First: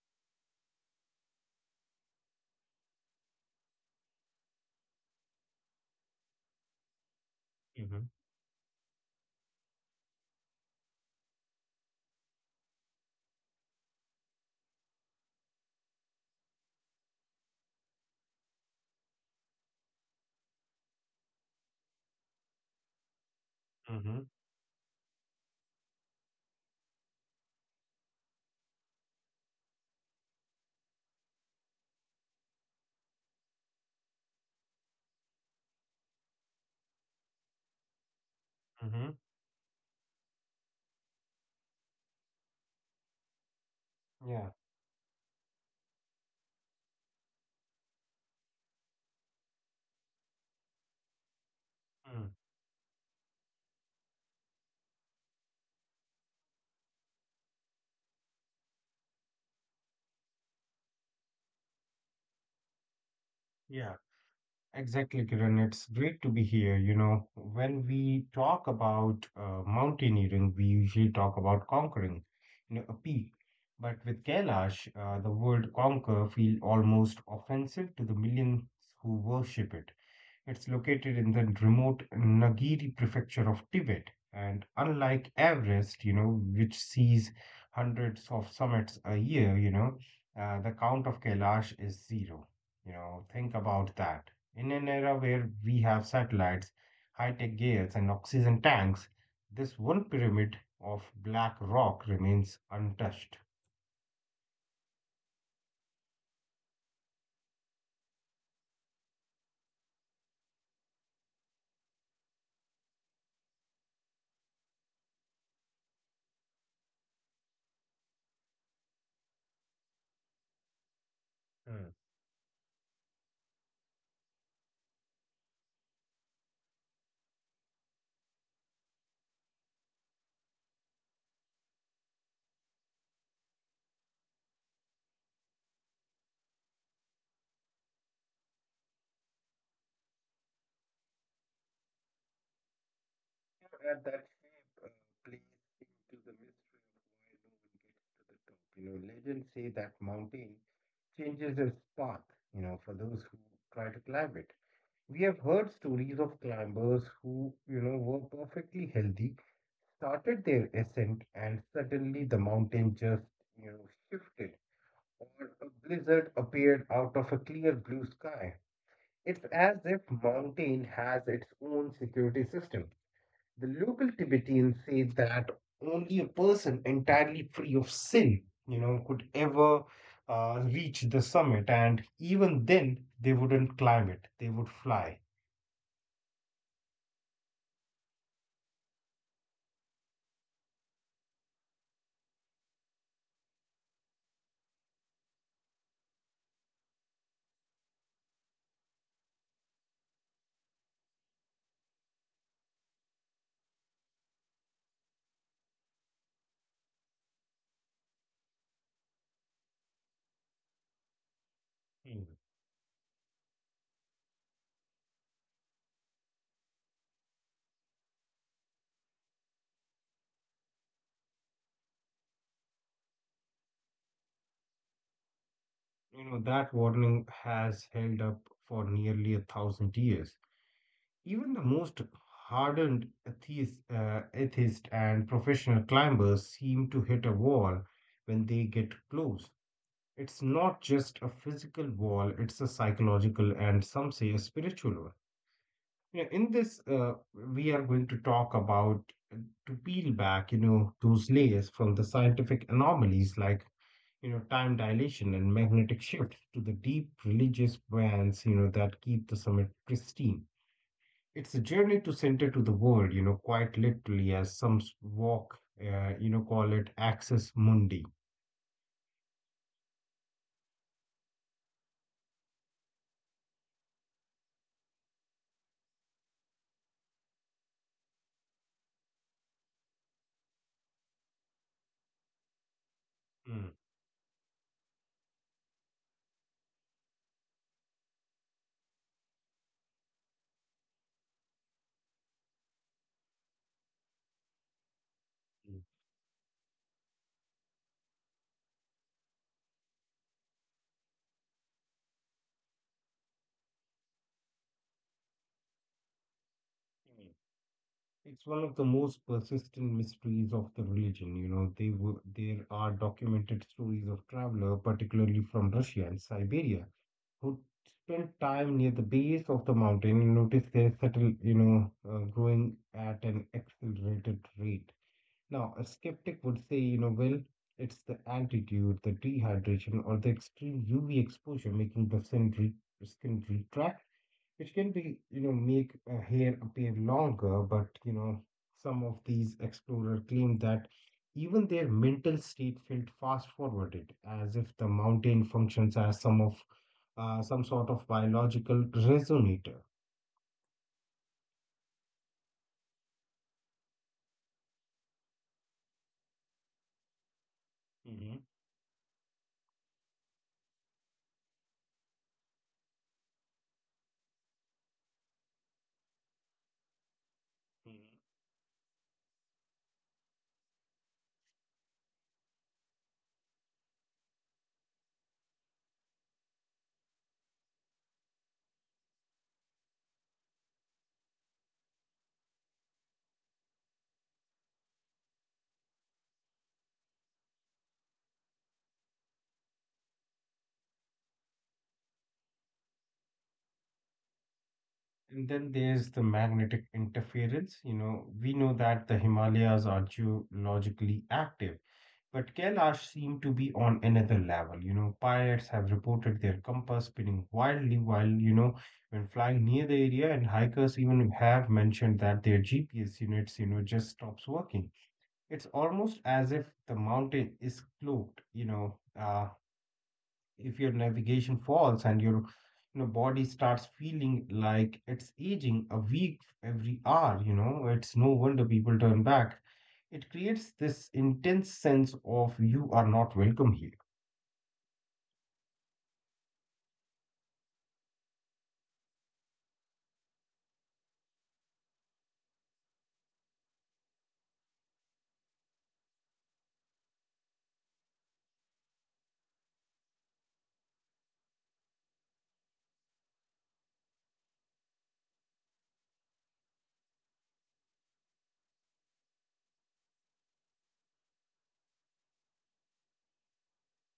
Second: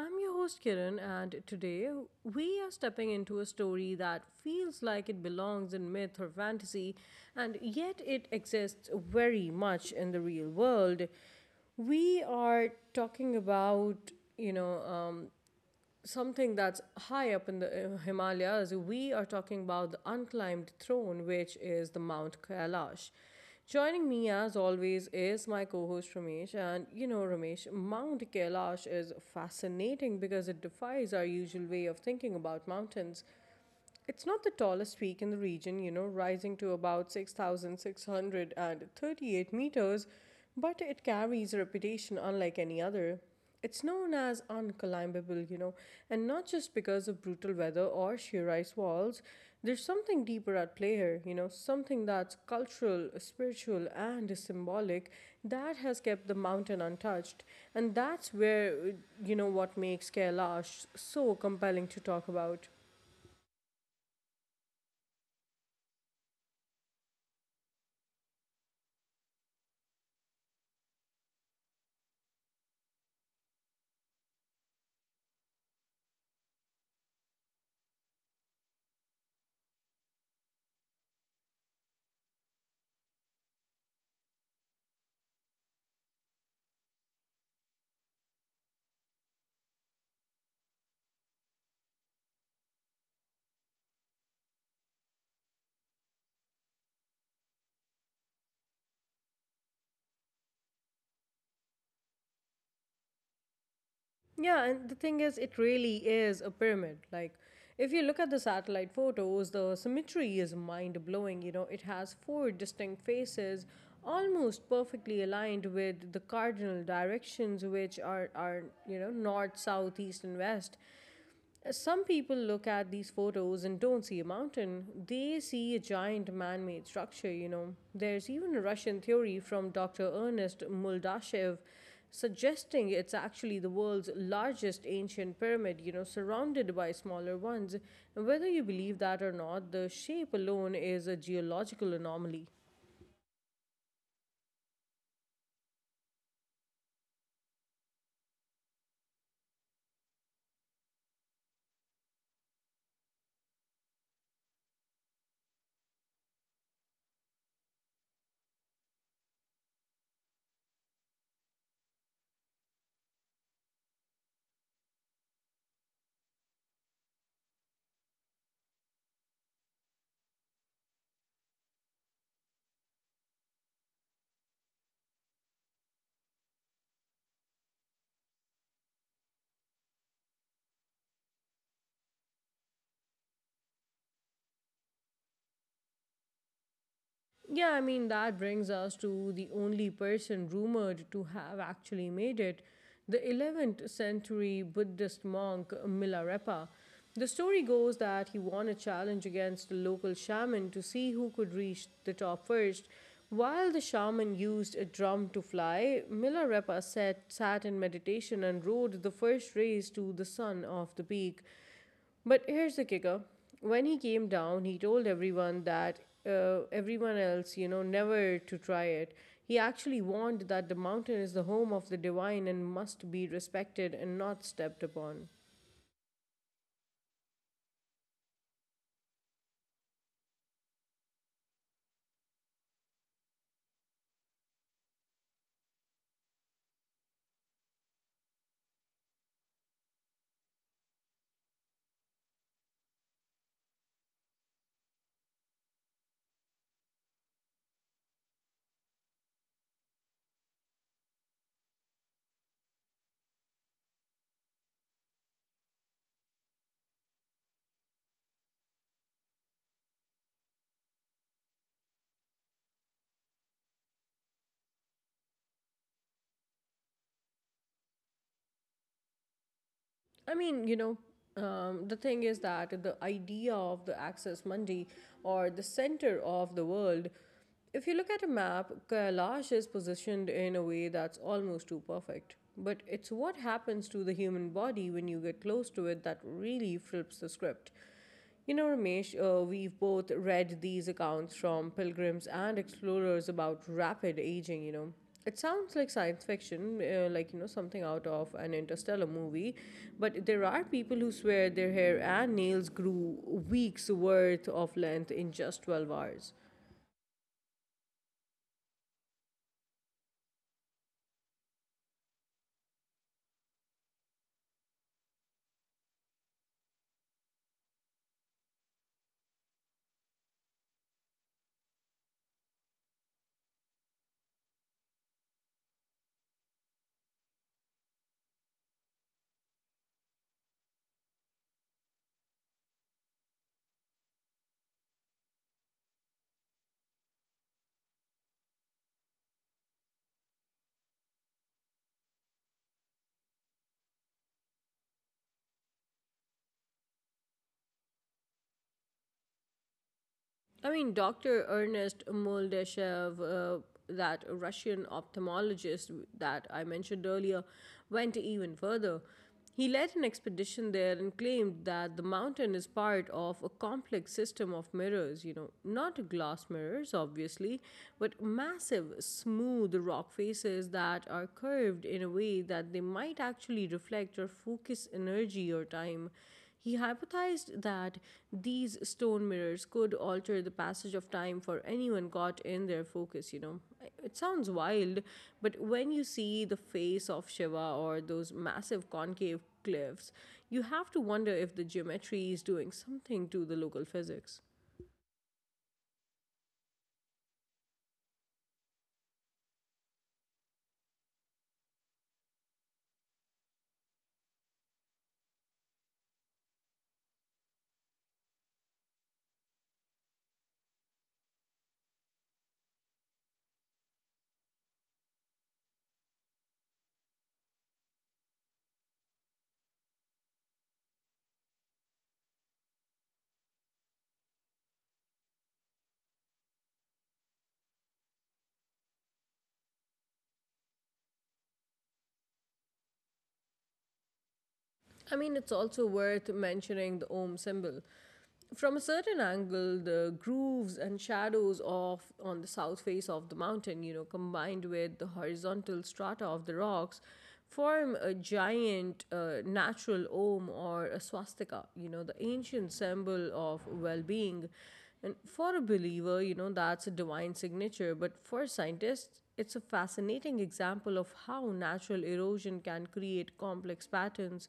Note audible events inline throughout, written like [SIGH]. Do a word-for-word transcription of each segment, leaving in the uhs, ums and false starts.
I'm your host Kiran, and today we are stepping into a story that feels like it belongs in myth or fantasy, and yet Mhm, it exists very much in the real world. We are talking about, you know, um, something that's high up in the uh, Himalayas. We are talking about the unclimbed throne, which is the Mount Kailash. Joining mhm, me as always is my co host Ramesh. And you know, Ramesh, Mount Kailash is fascinating because it defies our usual way of thinking about mountains. It's not the tallest peak in the region, you know, rising to about mhm. six thousand six hundred thirty-eight meters, but it carries a reputation unlike any other. It's known as Yeah. unclimbable, you know, and not just because of brutal weather or sheer ice walls. There's something deeper at play here, you know, something Mm, that's cultural, spiritual, and symbolic that has kept the mountain untouched. And that's where, you know, what makes Kailash so compelling to talk about. yeah, exactly, Kiran. It's great to be here. You know, when we talk about uh, mountaineering, we usually talk about conquering, you know, a peak. But with Kailash, uh, the word conquer feel almost offensive to the millions who worship it. It's located in the remote Nagiri prefecture of Tibet. And unlike Everest, you know, which sees hundreds of summits a year, you know, uh, the count of Kailash is zero. You know, think about that. In an era where we have satellites, high-tech gears, and oxygen tanks, this one pyramid of black rock remains untouched. Yeah, and the thing is, it really is a pyramid. Like, if you look at the satellite photos, the symmetry is mind blowing. You know, it has four distinct faces, almost perfectly aligned with the cardinal directions, which are, are you know, north, south, east, and west. Some people look at these photos and don't see a mountain. They see a giant man made structure, you know. There's even a Russian theory from doctor Ernest Muldashev suggesting it's actually the world's largest ancient pyramid, you know, surrounded by smaller ones. Whether you believe that or not, the shape alone is a geological anomaly. At that shape uh, plays into the mystery of why no one gets to the top. You know, legends say that mountain changes its path, you know, for those who try to climb it. We have heard stories of climbers who, you know, were perfectly healthy, started their ascent, and suddenly the mountain just, you know, shifted, or a blizzard appeared out of a clear blue sky. It's as if mountain has its own security system. The local Tibetans say that only a person entirely free of sin, you know, could ever uh, reach the summit, and even then they wouldn't climb it; they would fly. Yeah, I mean, that brings us to the only person rumored to have actually made it, the eleventh century Buddhist monk Milarepa. The story goes that he won a challenge against the local shaman to see who could reach the top first. While the shaman used a drum to fly, Milarepa sat, sat in meditation and rode the first rays to the sun of the peak. But Mm. here's the kicker. When he came down, he told everyone that uh, everyone else, you know, never to try it. He actually warned that the mountain is the home of the divine and must be respected and not stepped upon. You know, that warning has held up for nearly a thousand years. Even the most hardened atheist, uh, atheist and professional climbers seem to hit a wall when they get close. It's not just a physical wall, it's a psychological and some say a spiritual one. You know, in this, uh, we are going to talk about uh, to peel back, you know, those layers from the scientific anomalies like, you know, time dilation and magnetic shift to the deep religious bands, you know, that keep the summit pristine. It's a journey to center to the world, you know, quite literally, as some s- walk, uh, you know, call it axis mundi. I mean, you know, um, the thing is that the idea of the Axis Mundi, or the center of the world, if you look at a map, Kailash is positioned in a way that's almost too perfect. But it's what Mm. happens to the human body when you get close to it that really flips the script. You know, Ramesh, uh, we've both read these accounts from pilgrims and explorers about rapid aging, you know. It sounds like science fiction, uh, like, you know, something out of an interstellar movie, but there are people who swear their hair and nails grew weeks worth of length in just twelve hours. Mm. It's one of the most persistent mysteries of the religion. You know, they were, there are documented stories of travelers, particularly from Russia and Siberia, who spent time near the base of the mountain and noticed their settle, you know, uh, growing at an accelerated rate. Now, a skeptic would say, you know, well, it's the altitude, the dehydration, or the extreme U V exposure making the skin, re- skin retract which can be, you know, make uh, hair appear longer, but, you know, some of these explorers claim that even their mental state felt fast forwarded, as if the mountain functions as some of uh, some sort of biological resonator. I mean, doctor Ernest Moldeshev, uh, that Russian ophthalmologist that I mentioned earlier, went Hmm. even further. He led an expedition there and claimed that the mountain is part of a complex system of mirrors, you know, not glass mirrors, obviously, Hmm. but massive, smooth rock faces that are curved in a way that they might actually reflect or focus energy or time. He hypothesized that these stone mirrors could alter the passage of time for anyone caught in their focus, you know. It sounds wild, but when you see the face of Shiva or those massive concave cliffs, you have to wonder if the geometry is doing something to the local physics. And then there's the magnetic interference. You know, we know that the Himalayas are geologically active. But Kailash seemed to be on another level. You know, pirates have reported their compass spinning wildly while, you know, when flying near the area, and hikers even have mentioned that their G P S units, you know, just stops working. It's almost as if the mountain is cloaked, you know, uh, if your navigation falls and your, you know, body starts feeling like it's aging a week every hour, you know, it's no wonder people turn back. It creates this intense sense of you are not welcome here. I mean, it's also worth mentioning the Om symbol. From a certain angle, the grooves and shadows of on the south face of the mountain, you know, combined with the horizontal strata of the rocks, form a giant uh, natural om or a swastika. You know, the ancient symbol of well-being. And for a believer, you know, that's a divine signature. But for scientists, it's a fascinating example of how natural erosion can create complex patterns.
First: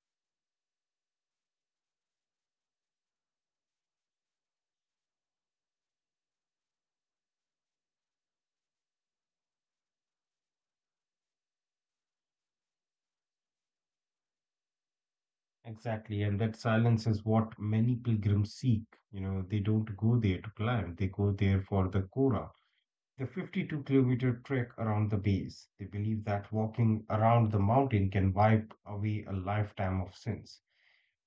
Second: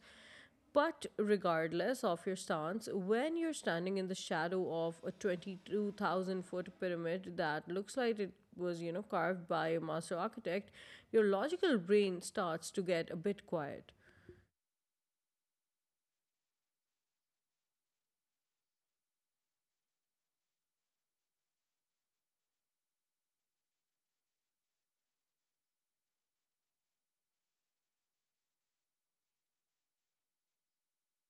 But regardless of your stance, when you're standing in the shadow of a twenty-two thousand foot pyramid that looks like it was, you know, carved by a master architect, your logical brain starts to get a bit quiet. Exactly, and that silence is what many pilgrims seek. You know, they don't go there to climb, they go there for the Kora, the fifty-two kilometer trek around the base. They believe that walking around the mountain can wipe away a lifetime of sins.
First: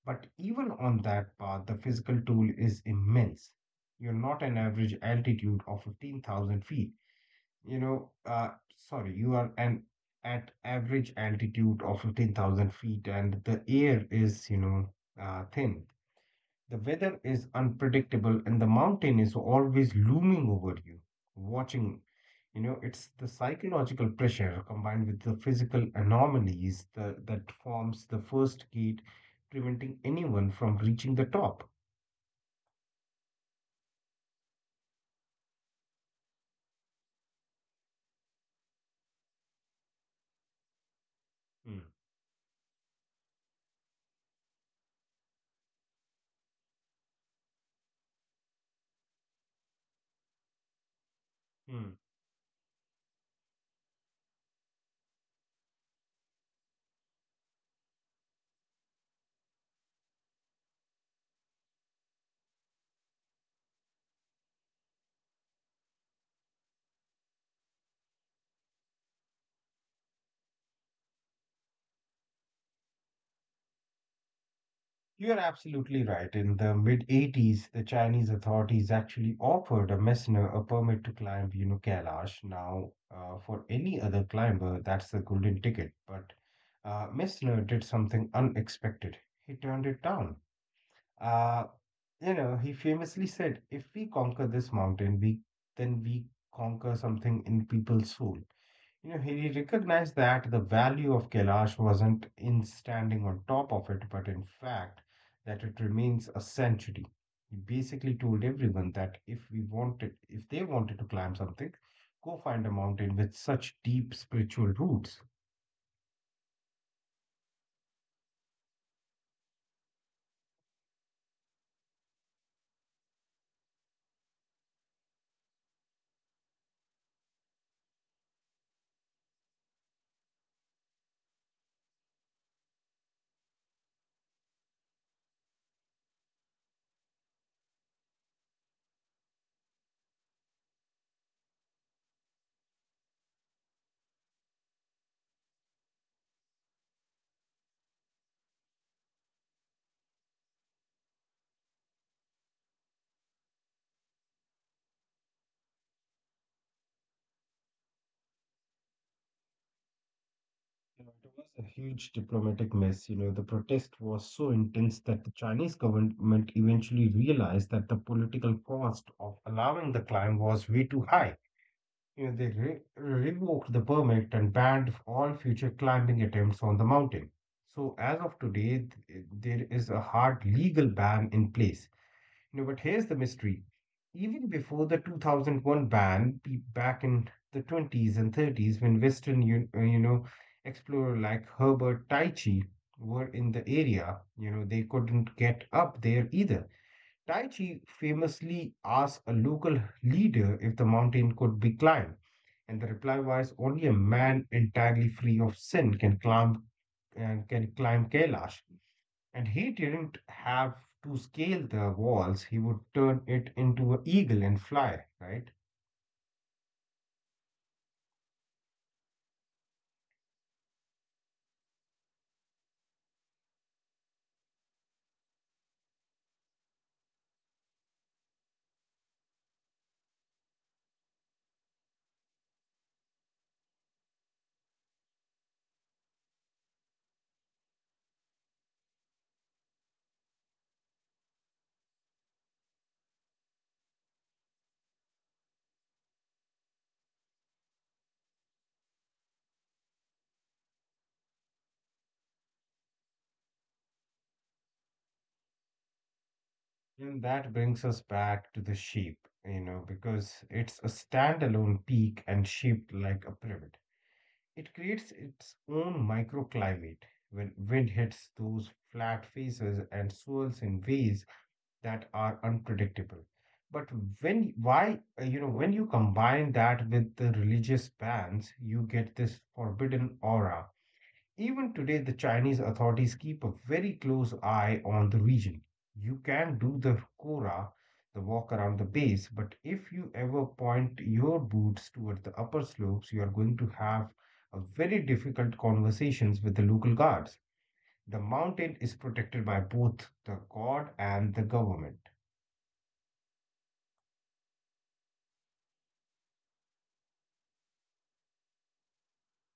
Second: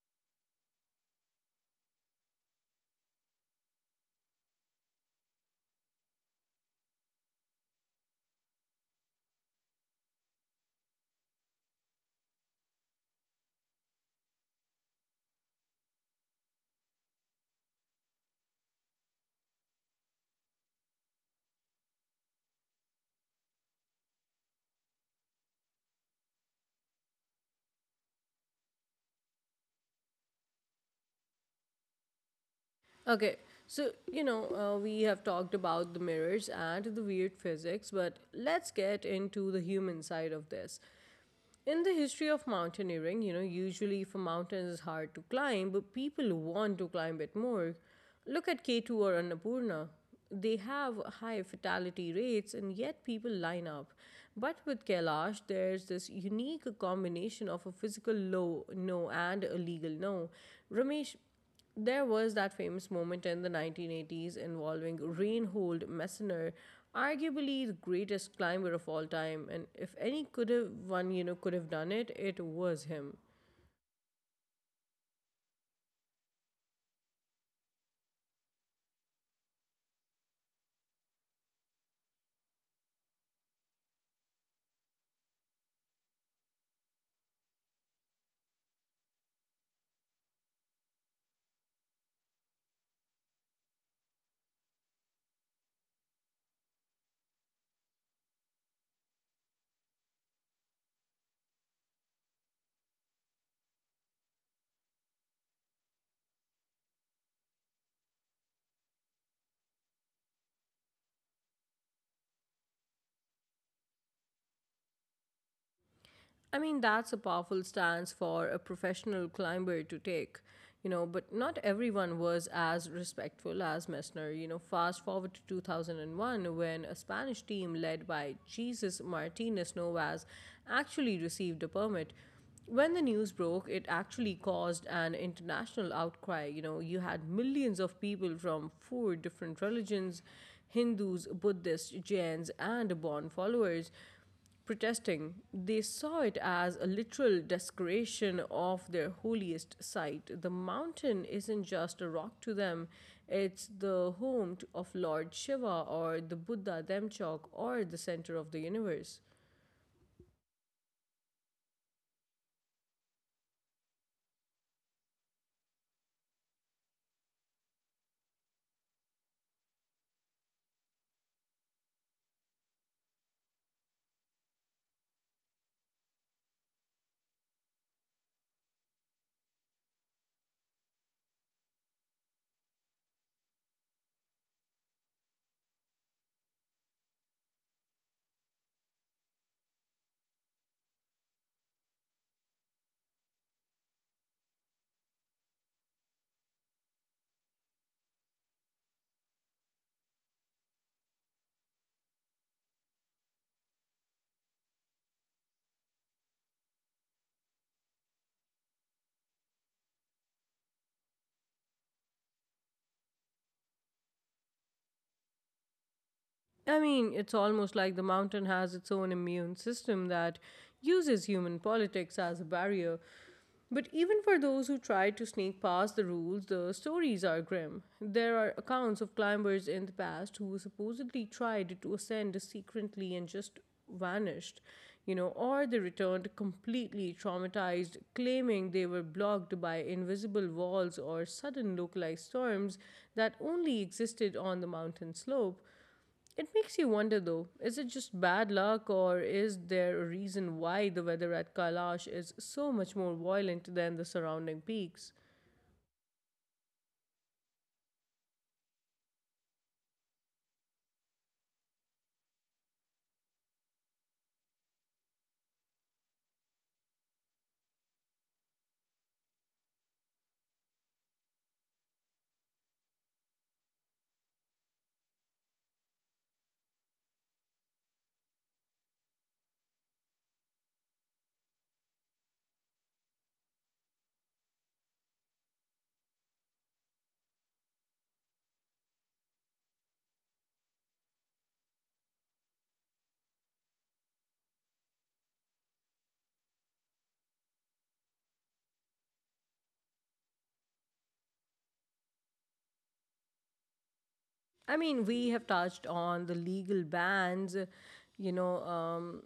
But even on that path, the physical toll is immense. You're not an average altitude of fifteen thousand feet. You know, uh, sorry, you are an at average altitude of fifteen thousand feet and the air is, you know, uh, thin. The weather is unpredictable and the mountain is always looming over you, watching. You know, it's the psychological pressure combined with the physical anomalies that, that forms the first gate, preventing anyone from reaching the top. Okay, so, you know, uh, we have talked about the mirrors and the weird physics, but let's get into the human side of this. In the history of mountaineering, you know, usually if a mountain is hard to climb, but people want to climb it more. Look at K two or Annapurna. They have high Hmm. fatality rates and yet people line up. But with Kailash, there's this unique combination of a physical low no and a legal no. Ramesh, there was that famous moment in the nineteen eighties involving Reinhold Messner, arguably the greatest climber of all time, and if any could have one, you know, could have done it, it was him. You're absolutely right. In the mid eighties, the Chinese authorities actually offered a messenger a permit to climb, you know, Kailash. Now, uh, for any other climber, that's the golden ticket. But uh, Messner did something unexpected. He turned it down. Uh, you know, he famously said, "If we conquer this mountain, we then we conquer something in people's soul." You know, he recognized that the value of Kailash wasn't in standing on top of it, but in fact, that it remains a sanctuary. He basically told everyone that if we wanted, if they wanted to climb something, go find a mountain with such deep spiritual roots. I mean, that's a powerful stance for a professional climber to take, you know, but not everyone was as respectful as Messner. You know, fast forward to two thousand one, when a Spanish team led by Jesus Martinez Novas actually received a permit. When the news broke, it actually caused an international outcry. You know, you had millions of people from four different religions, Hindus, Buddhists, Jains, and Bon followers, protesting. They saw it as a literal desecration of their holiest site. The mountain isn't just a rock to them, it's the home to, of Lord Shiva, or the Buddha Demchok, or the center of the universe. You know, it was a huge diplomatic mess. You know, the protest was so intense that the Chinese government eventually realized that the political cost of allowing the climb was way too high. You know, they re- revoked the permit and banned all future climbing attempts on the mountain. So, as of today, th- there is a hard legal ban in place. You know, but here's the mystery. Even before the two thousand one ban, pe- back in the twenties and thirties, when Western, you, uh, you know, explorer like Herbert Taichi were in the area, you know, they couldn't get up there either. Taichi famously asked a local leader if the mountain could be climbed and the reply was only a man entirely free of sin can climb and can climb Kailash. And he didn't have to scale the walls, he would turn it into an eagle and fly, right? I mean, it's almost like, but even for those who try to sneak past the rules, the stories are grim. There are accounts of climbers in the past who supposedly tried to ascend secretly and just vanished, you know, or they returned completely traumatized, claiming they were blocked by invisible walls or sudden localized storms that only existed on the mountain slope. It makes you wonder though, is it just bad luck, or is there a reason why the weather at Kailash is so much more violent than the surrounding peaks? And that brings us back to the sheep, you know, because it's a standalone peak and shaped like a pyramid. It creates its own microclimate when wind hits those flat faces and swirls in ways that are unpredictable. But when why uh, you know when you combine that with the religious bans, you get this forbidden aura. Even today, the Chinese authorities keep a very close eye on the region. You can do the kora, the walk around the base, but if you ever point your boots toward the upper slopes, you are going to have a very difficult conversations with the local guards. The mountain is protected by both the god and the government. I mean, we have touched on the legal bans, you know, um,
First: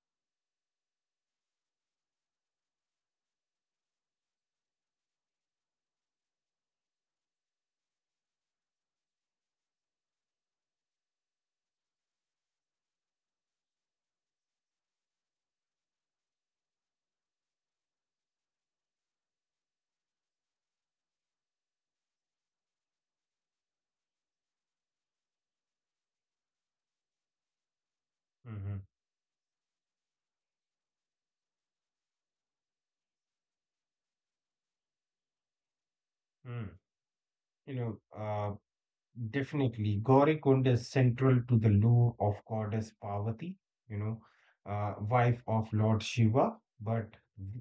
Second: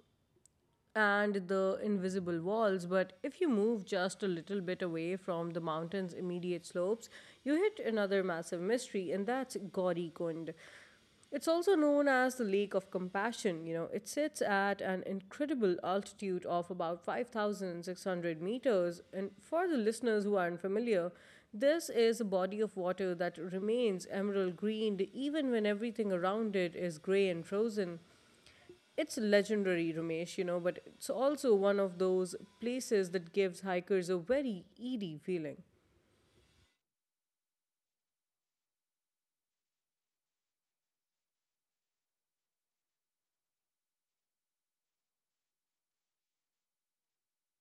and the invisible walls, but if you move just a little bit away from the mountain's immediate slopes, you hit another massive mystery, and that's Gauri Kund. It's also known as the Lake of Compassion. You know, it sits at an incredible altitude of about five thousand six hundred meters. And for the listeners who aren't familiar, this is a body of water that remains emerald green even when everything around it is gray and frozen. Hmm. It's legendary, Ramesh, you know, but it's also one of those places that gives hikers a very eerie feeling. You know, uh, definitely, Gauri Kund is central to the lore of goddess Parvati, you know, uh, wife of Lord Shiva, but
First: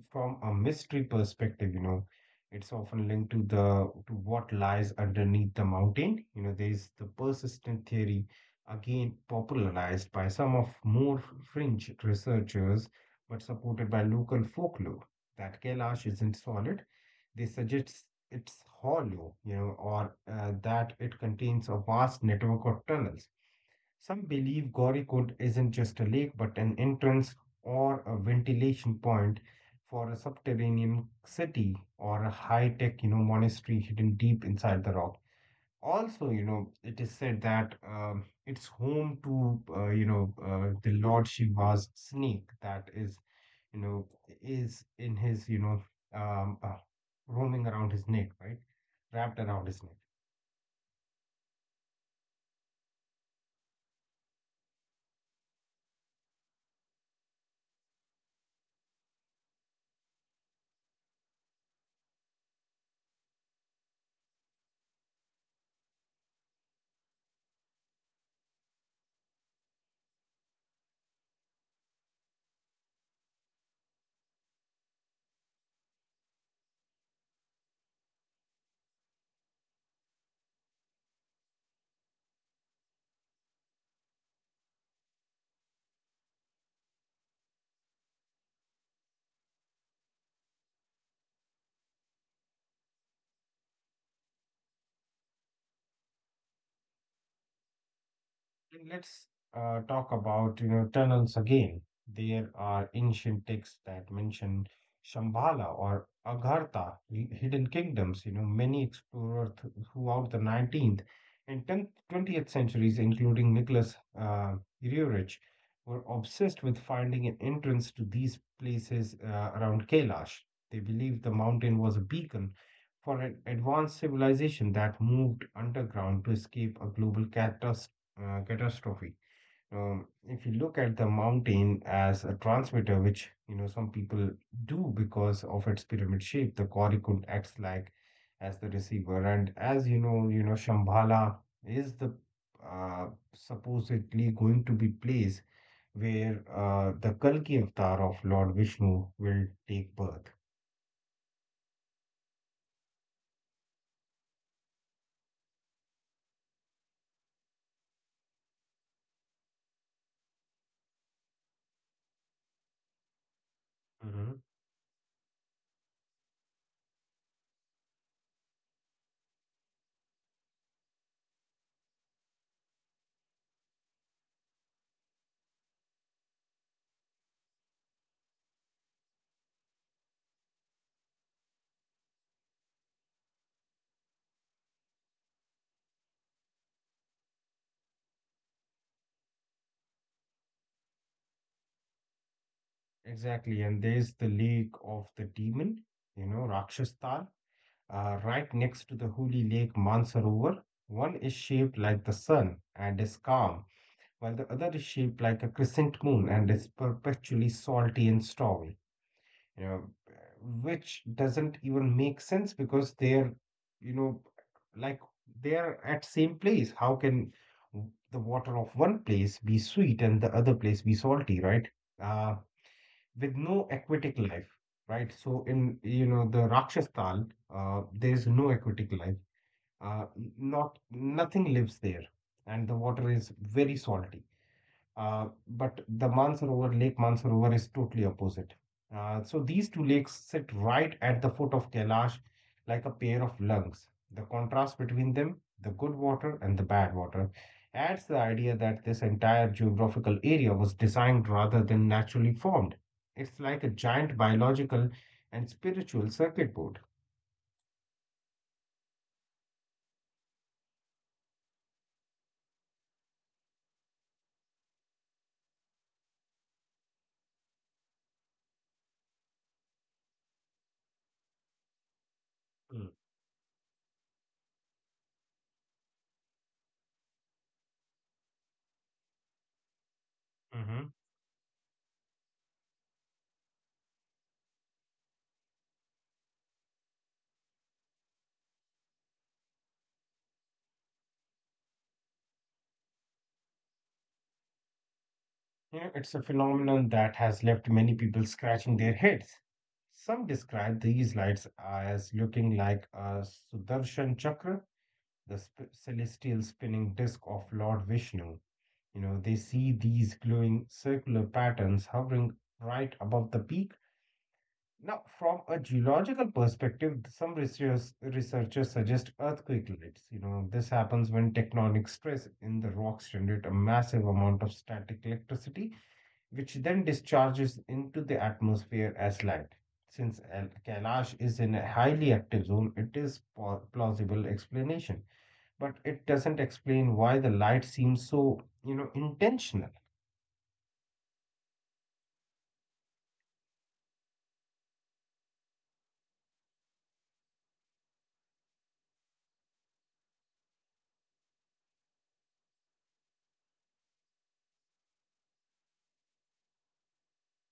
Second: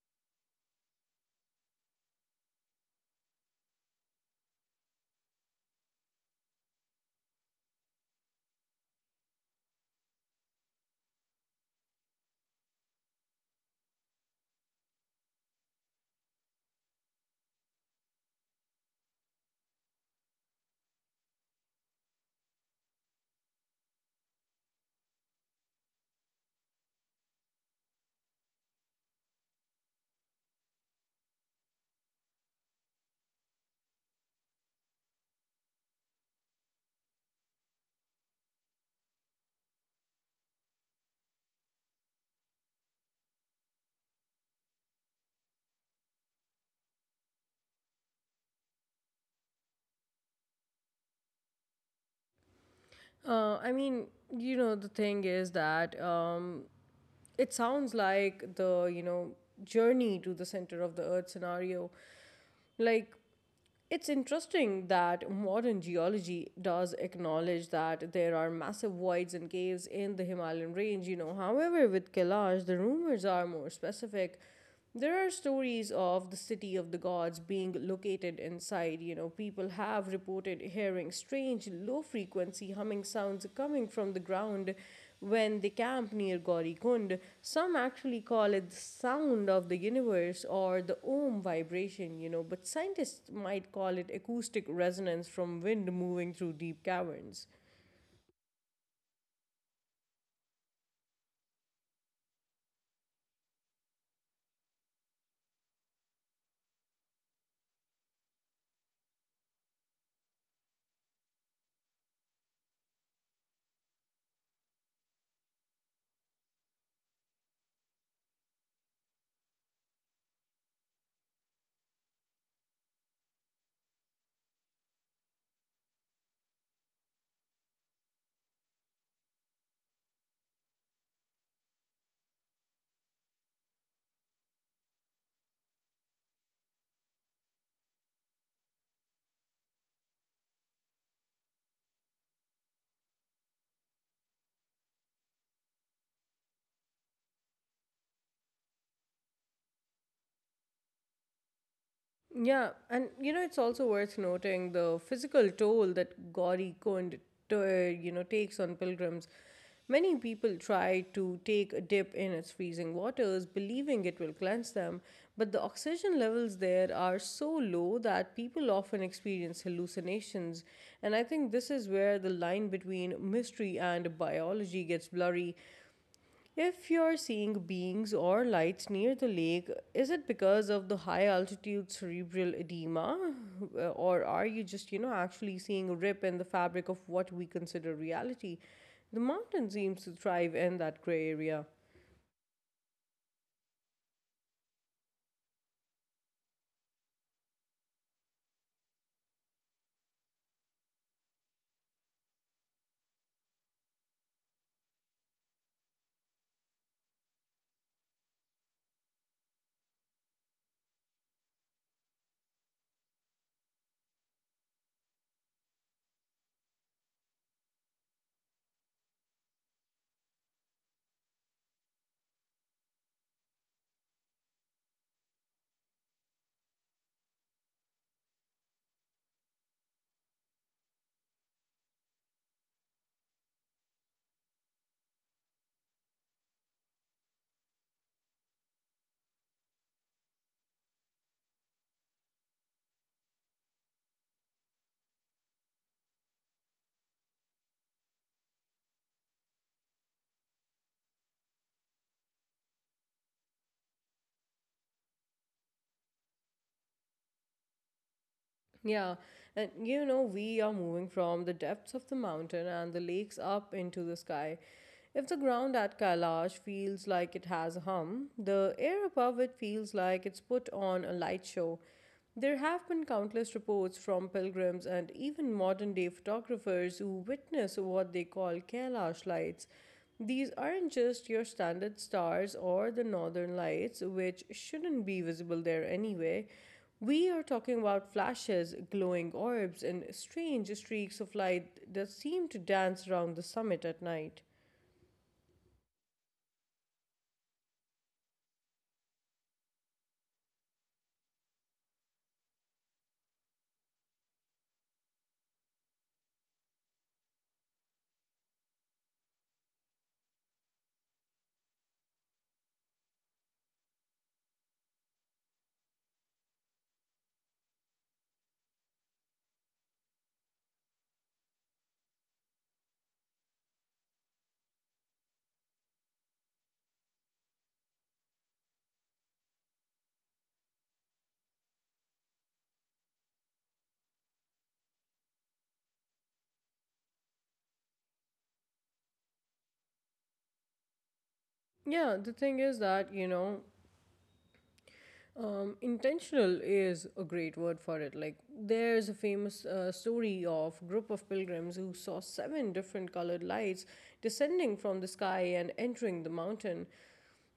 from a mystery perspective, you know, it's often linked to the to what lies underneath the mountain. You know, there is the persistent theory, again popularized by some of more fringe researchers, but supported by local folklore, that Kailash isn't solid. They suggest it's hollow, you know, or uh, that it contains a vast network of tunnels. Some believe Gaurikund isn't just a lake, but an entrance or a ventilation point for a subterranean city or a high-tech, you know, monastery hidden deep inside the rock. Also, you know, it is said that um, it's home to, uh, you know, uh, the Lord Shiva's snake that is you know, is in his, you know, um, uh, roaming around his neck, right? Wrapped around his neck. Uh, I mean, you know, the thing is that um, it sounds like the, you know, journey to the center of the earth scenario. Like, it's interesting that modern geology does acknowledge that there are massive voids and caves in the Himalayan range, you know. However, with Kailash, the rumors are more specific. There are stories of the city of the gods being located inside, you know. People have reported hearing strange, low frequency humming sounds coming from the ground when they camp near Gaurikund. Some actually call it the sound of the universe or the Om vibration, you know, but scientists might call it acoustic resonance from wind moving through deep caverns. And Let's uh, talk about you know tunnels again. There are ancient texts that mention Shambhala or Aghartha, hi- hidden kingdoms. You know, many explorers th- throughout the nineteenth and tenth, twentieth centuries, including Nicholas uh, Roerich, were obsessed with finding an entrance to these places uh, around Kailash. They believed the mountain was a beacon for an advanced civilization that moved underground to escape a global catastrophe uh, catastrophe. Um, if you look at the mountain as a transmitter, which you know some people do because of its pyramid shape, the Korikund acts like as the receiver, and as you know, you know Shambhala is the uh, supposedly going to be place where uh, the Kalki avatar of Lord Vishnu will take birth. Yeah, and you know, it's also worth noting the physical toll that Gauri Kund, t- you know, takes on pilgrims. Many people try to take a dip in its freezing waters, believing it will Mhm. cleanse them, but the oxygen levels there are so low that people often experience hallucinations. And I think this is where the line between mystery and biology gets blurry. If you're seeing beings or lights near the lake, is it because of the high altitude cerebral edema? Uh, Or are you just, you know, actually seeing a rip in the fabric of what we consider reality? The mountain seems to thrive in that gray area. Exactly, and there's the lake of the demon, you know, Rakshastal. Uh, right next to the holy lake Mansarovar, one is shaped like the sun and is calm, while the other is shaped like a crescent moon and is perpetually salty and stormy. You know, which doesn't even make sense because they're, you know, like they're at same place. How can the water of one place be sweet and the other place be salty, right? Uh, with no aquatic life, right? So in you know the Rakshas Tal, uh, there is no aquatic life. Uh, n- not nothing lives there, and the water is very salty. Uh, but the Mansarovar Lake Mansarovar is totally opposite. Uh, so these two lakes sit right at the foot of Kailash like a pair of lungs. The contrast between them, the good water and the bad water, adds the idea that this entire geographical area was designed rather than naturally formed. It's like a giant biological and spiritual circuit board. Yeah, and you know, we are moving from the depths of the mountain and the lakes up into the sky. If the ground at Kailash feels like it has a hum, the air above it feels like it's put on a light show. There have been countless reports from pilgrims and even modern day photographers who witness what they call Kailash lights. These aren't Mm. just your standard stars or the northern lights, which shouldn't be visible there anyway. We are talking about flashes, glowing orbs, and strange streaks of light that seem to dance around the summit at night. You know, it's a phenomenon that has left many people scratching their heads. Some describe these lights as looking like a Sudarshan Chakra, the sp- celestial spinning disk of Lord Vishnu. You know, they see these glowing circular patterns hovering right above the peak. Now, from a geological perspective, some researchers, researchers suggest earthquake lights. You know, this happens when tectonic stress in the rocks generate a massive amount of static electricity which then discharges into the atmosphere as light. Since Al- Kailash is in a highly active zone, it is po- plausible explanation, but it doesn't explain why the light seems so, you know, intentional. Yeah, the thing is that, you know, um, intentional is a great word for it. Like, there's a famous uh, story of group of pilgrims who saw seven different colored lights descending from the sky and entering the mountain.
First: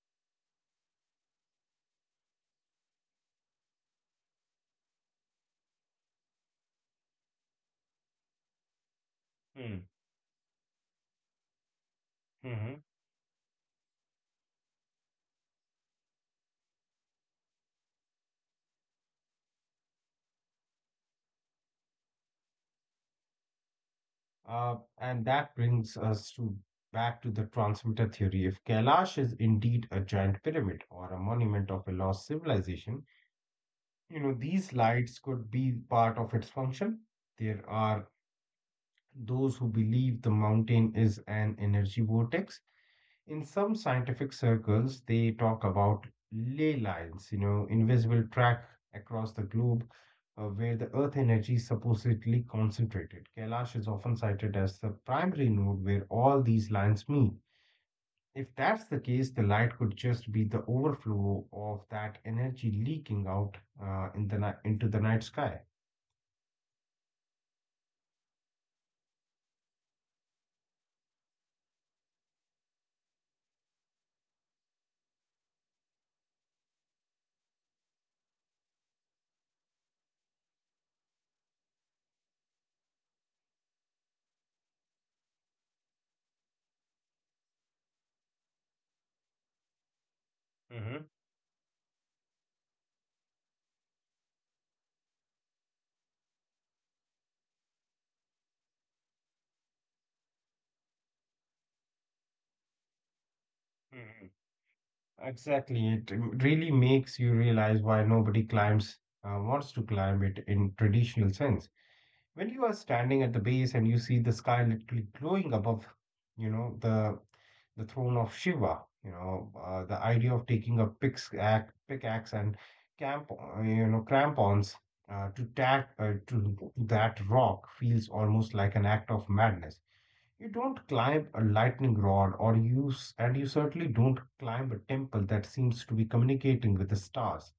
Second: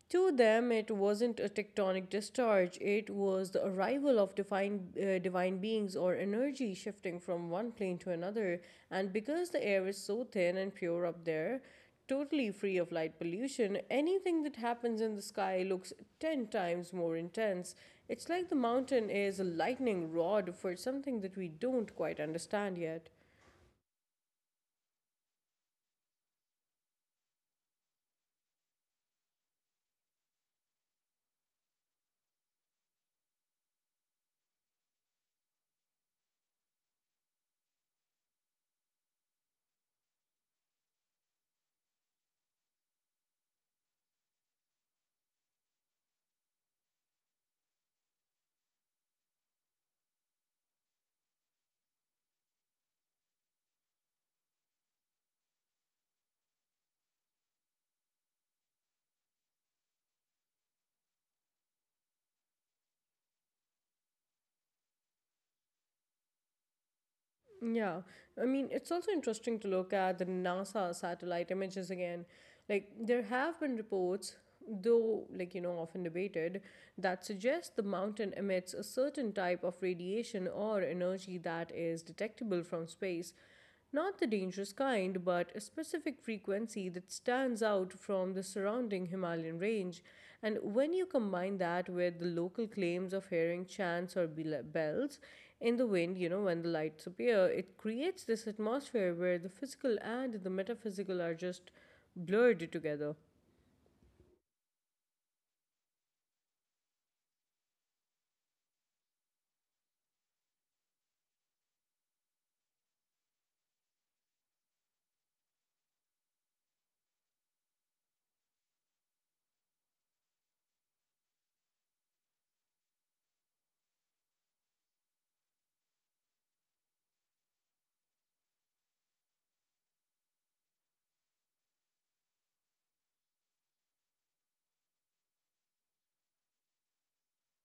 To them, it wasn't a tectonic discharge, it was the arrival of divine, uh, divine beings or energy shifting from one plane to another. And because the Hmm. air is so thin and pure up there, totally free hmm of light pollution, anything that happens in the sky looks ten times more intense. It's like the mountain is a lightning rod for something that we don't quite understand yet. Uh, and that brings us to back to the transmitter theory. If Kailash is indeed a giant pyramid or a monument of a lost civilization, you know, these lights could be part of its function. There are Those who believe the mountain is an energy vortex. In some scientific circles, they talk about ley lines, you know, invisible track across the globe uh, where the earth energy is supposedly concentrated. Kailash is often cited as the primary node where all these lines meet. If that's the case, the light could just be the overflow of that energy leaking out uh, in the ni- into the night sky. Yeah, I mean, it's also interesting to look at the NASA satellite images again. Like, there have been reports, though, like, you know, often debated, that suggest the mountain emits a certain type of radiation or energy that is detectable from space. Not the dangerous kind, but a specific frequency that stands out from the surrounding Himalayan range. And when you Mm-hmm. combine that with the local claims of hearing chants or bells in the wind, you know, when the lights appear, it creates this atmosphere where the physical and the metaphysical are just blurred together. Exactly. It really makes you realize why nobody climbs, uh, wants to climb it in traditional sense. When you are standing at the base and you see the sky literally glowing above, you know, the the throne of Shiva, you know, uh, the idea of taking a pickaxe, pickaxe and camp, uh, you know, crampons uh, to tack uh, to that rock feels almost like an act of madness. You don't climb a lightning rod or use, and you certainly don't climb a temple that seems to be communicating with the stars.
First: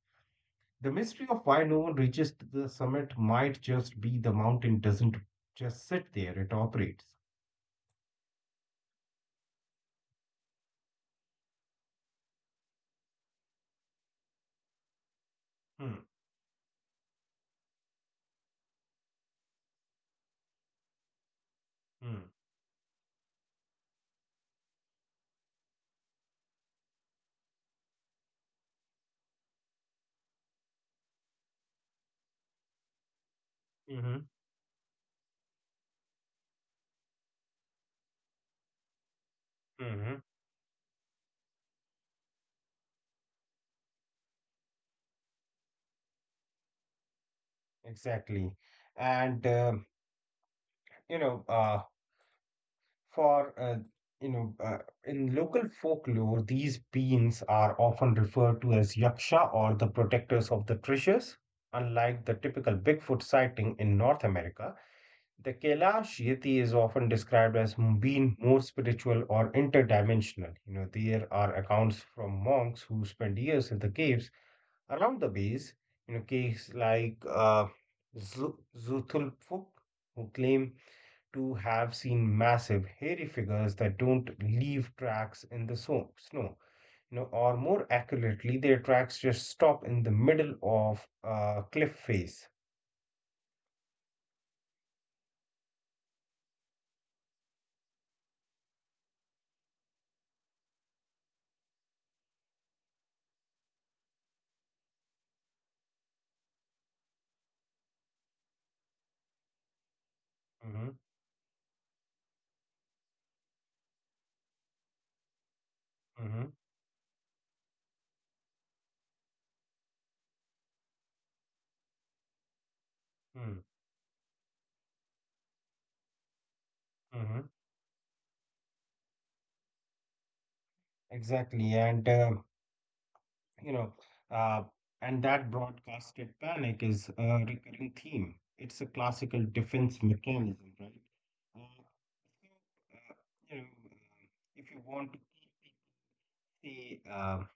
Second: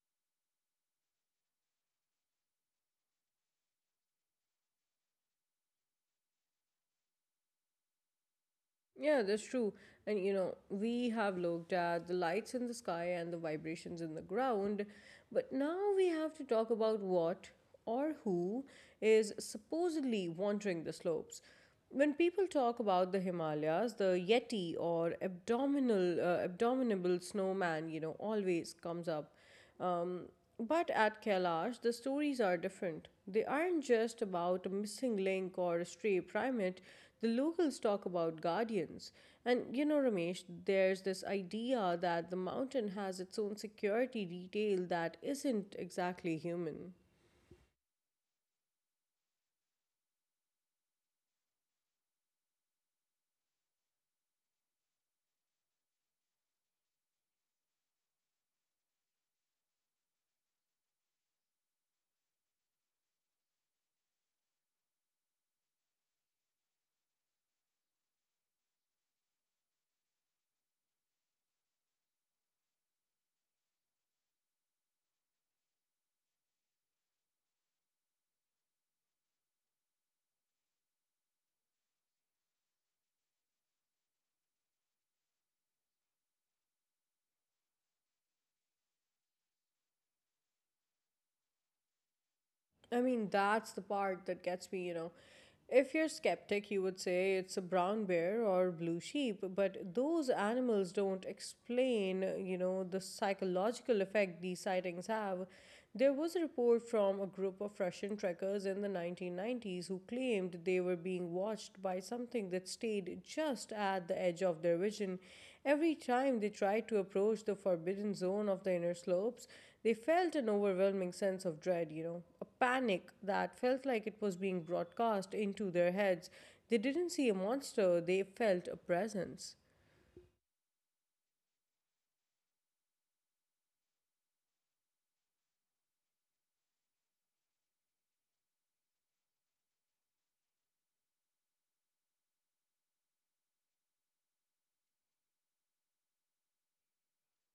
The mystery of why no one reaches to the summit might just be the mountain doesn't just sit there, it operates. Yeah, that's true. And you know, we have looked at the lights in the sky and the vibrations in the ground, but now Hmm, we have to talk about what or who is supposedly wandering the slopes. When hmm, people talk about the Himalayas, the Yeti or abdominal uh, abdominable snowman, you know, always comes up. Um, but at Kailash, the stories are different. They aren't mm-hmm, just about a missing link or a stray primate. The locals talk about guardians. And you know, hmm Ramesh, there's this idea that the mountain has its own security detail that isn't exactly human. exactly. And, um you know, uh, For, uh, you know, uh, in local folklore, these beings are often referred to as yaksha or the protectors of the treasures. Unlike the typical Bigfoot sighting in North America, the Kailash Yeti is often described as m- being more spiritual or interdimensional. You know, there are accounts from monks who spend years in the caves around the base, you know, caves like uh, Zu- Zutulfuk, who claim to have seen massive, hairy figures that don't leave tracks in the so- snow. You know, or more accurately, their tracks just stop in the middle of a cliff face. I mean, that's the part that gets me, you know. If you're skeptic, you would say it's a brown bear or blue sheep, but those animals don't explain, you know, the psychological effect these sightings have. There was a report from a group of Russian trekkers in the nineteen nineties who claimed they Mm-hmm, were being watched by something that stayed just at the edge of their vision. Every time mm-hmm, they tried to approach the forbidden zone of the inner slopes, they felt an overwhelming sense of dread, you know, a panic mm-hmm, that felt like it was being broadcast into their heads. They didn't see a mm-hmm. monster, they felt a presence. Exactly, and uh, you know, uh, and that broadcasted panic is a recurring theme. It's a classical defense mechanism, right? Uh, so, uh, you know, if you want to they um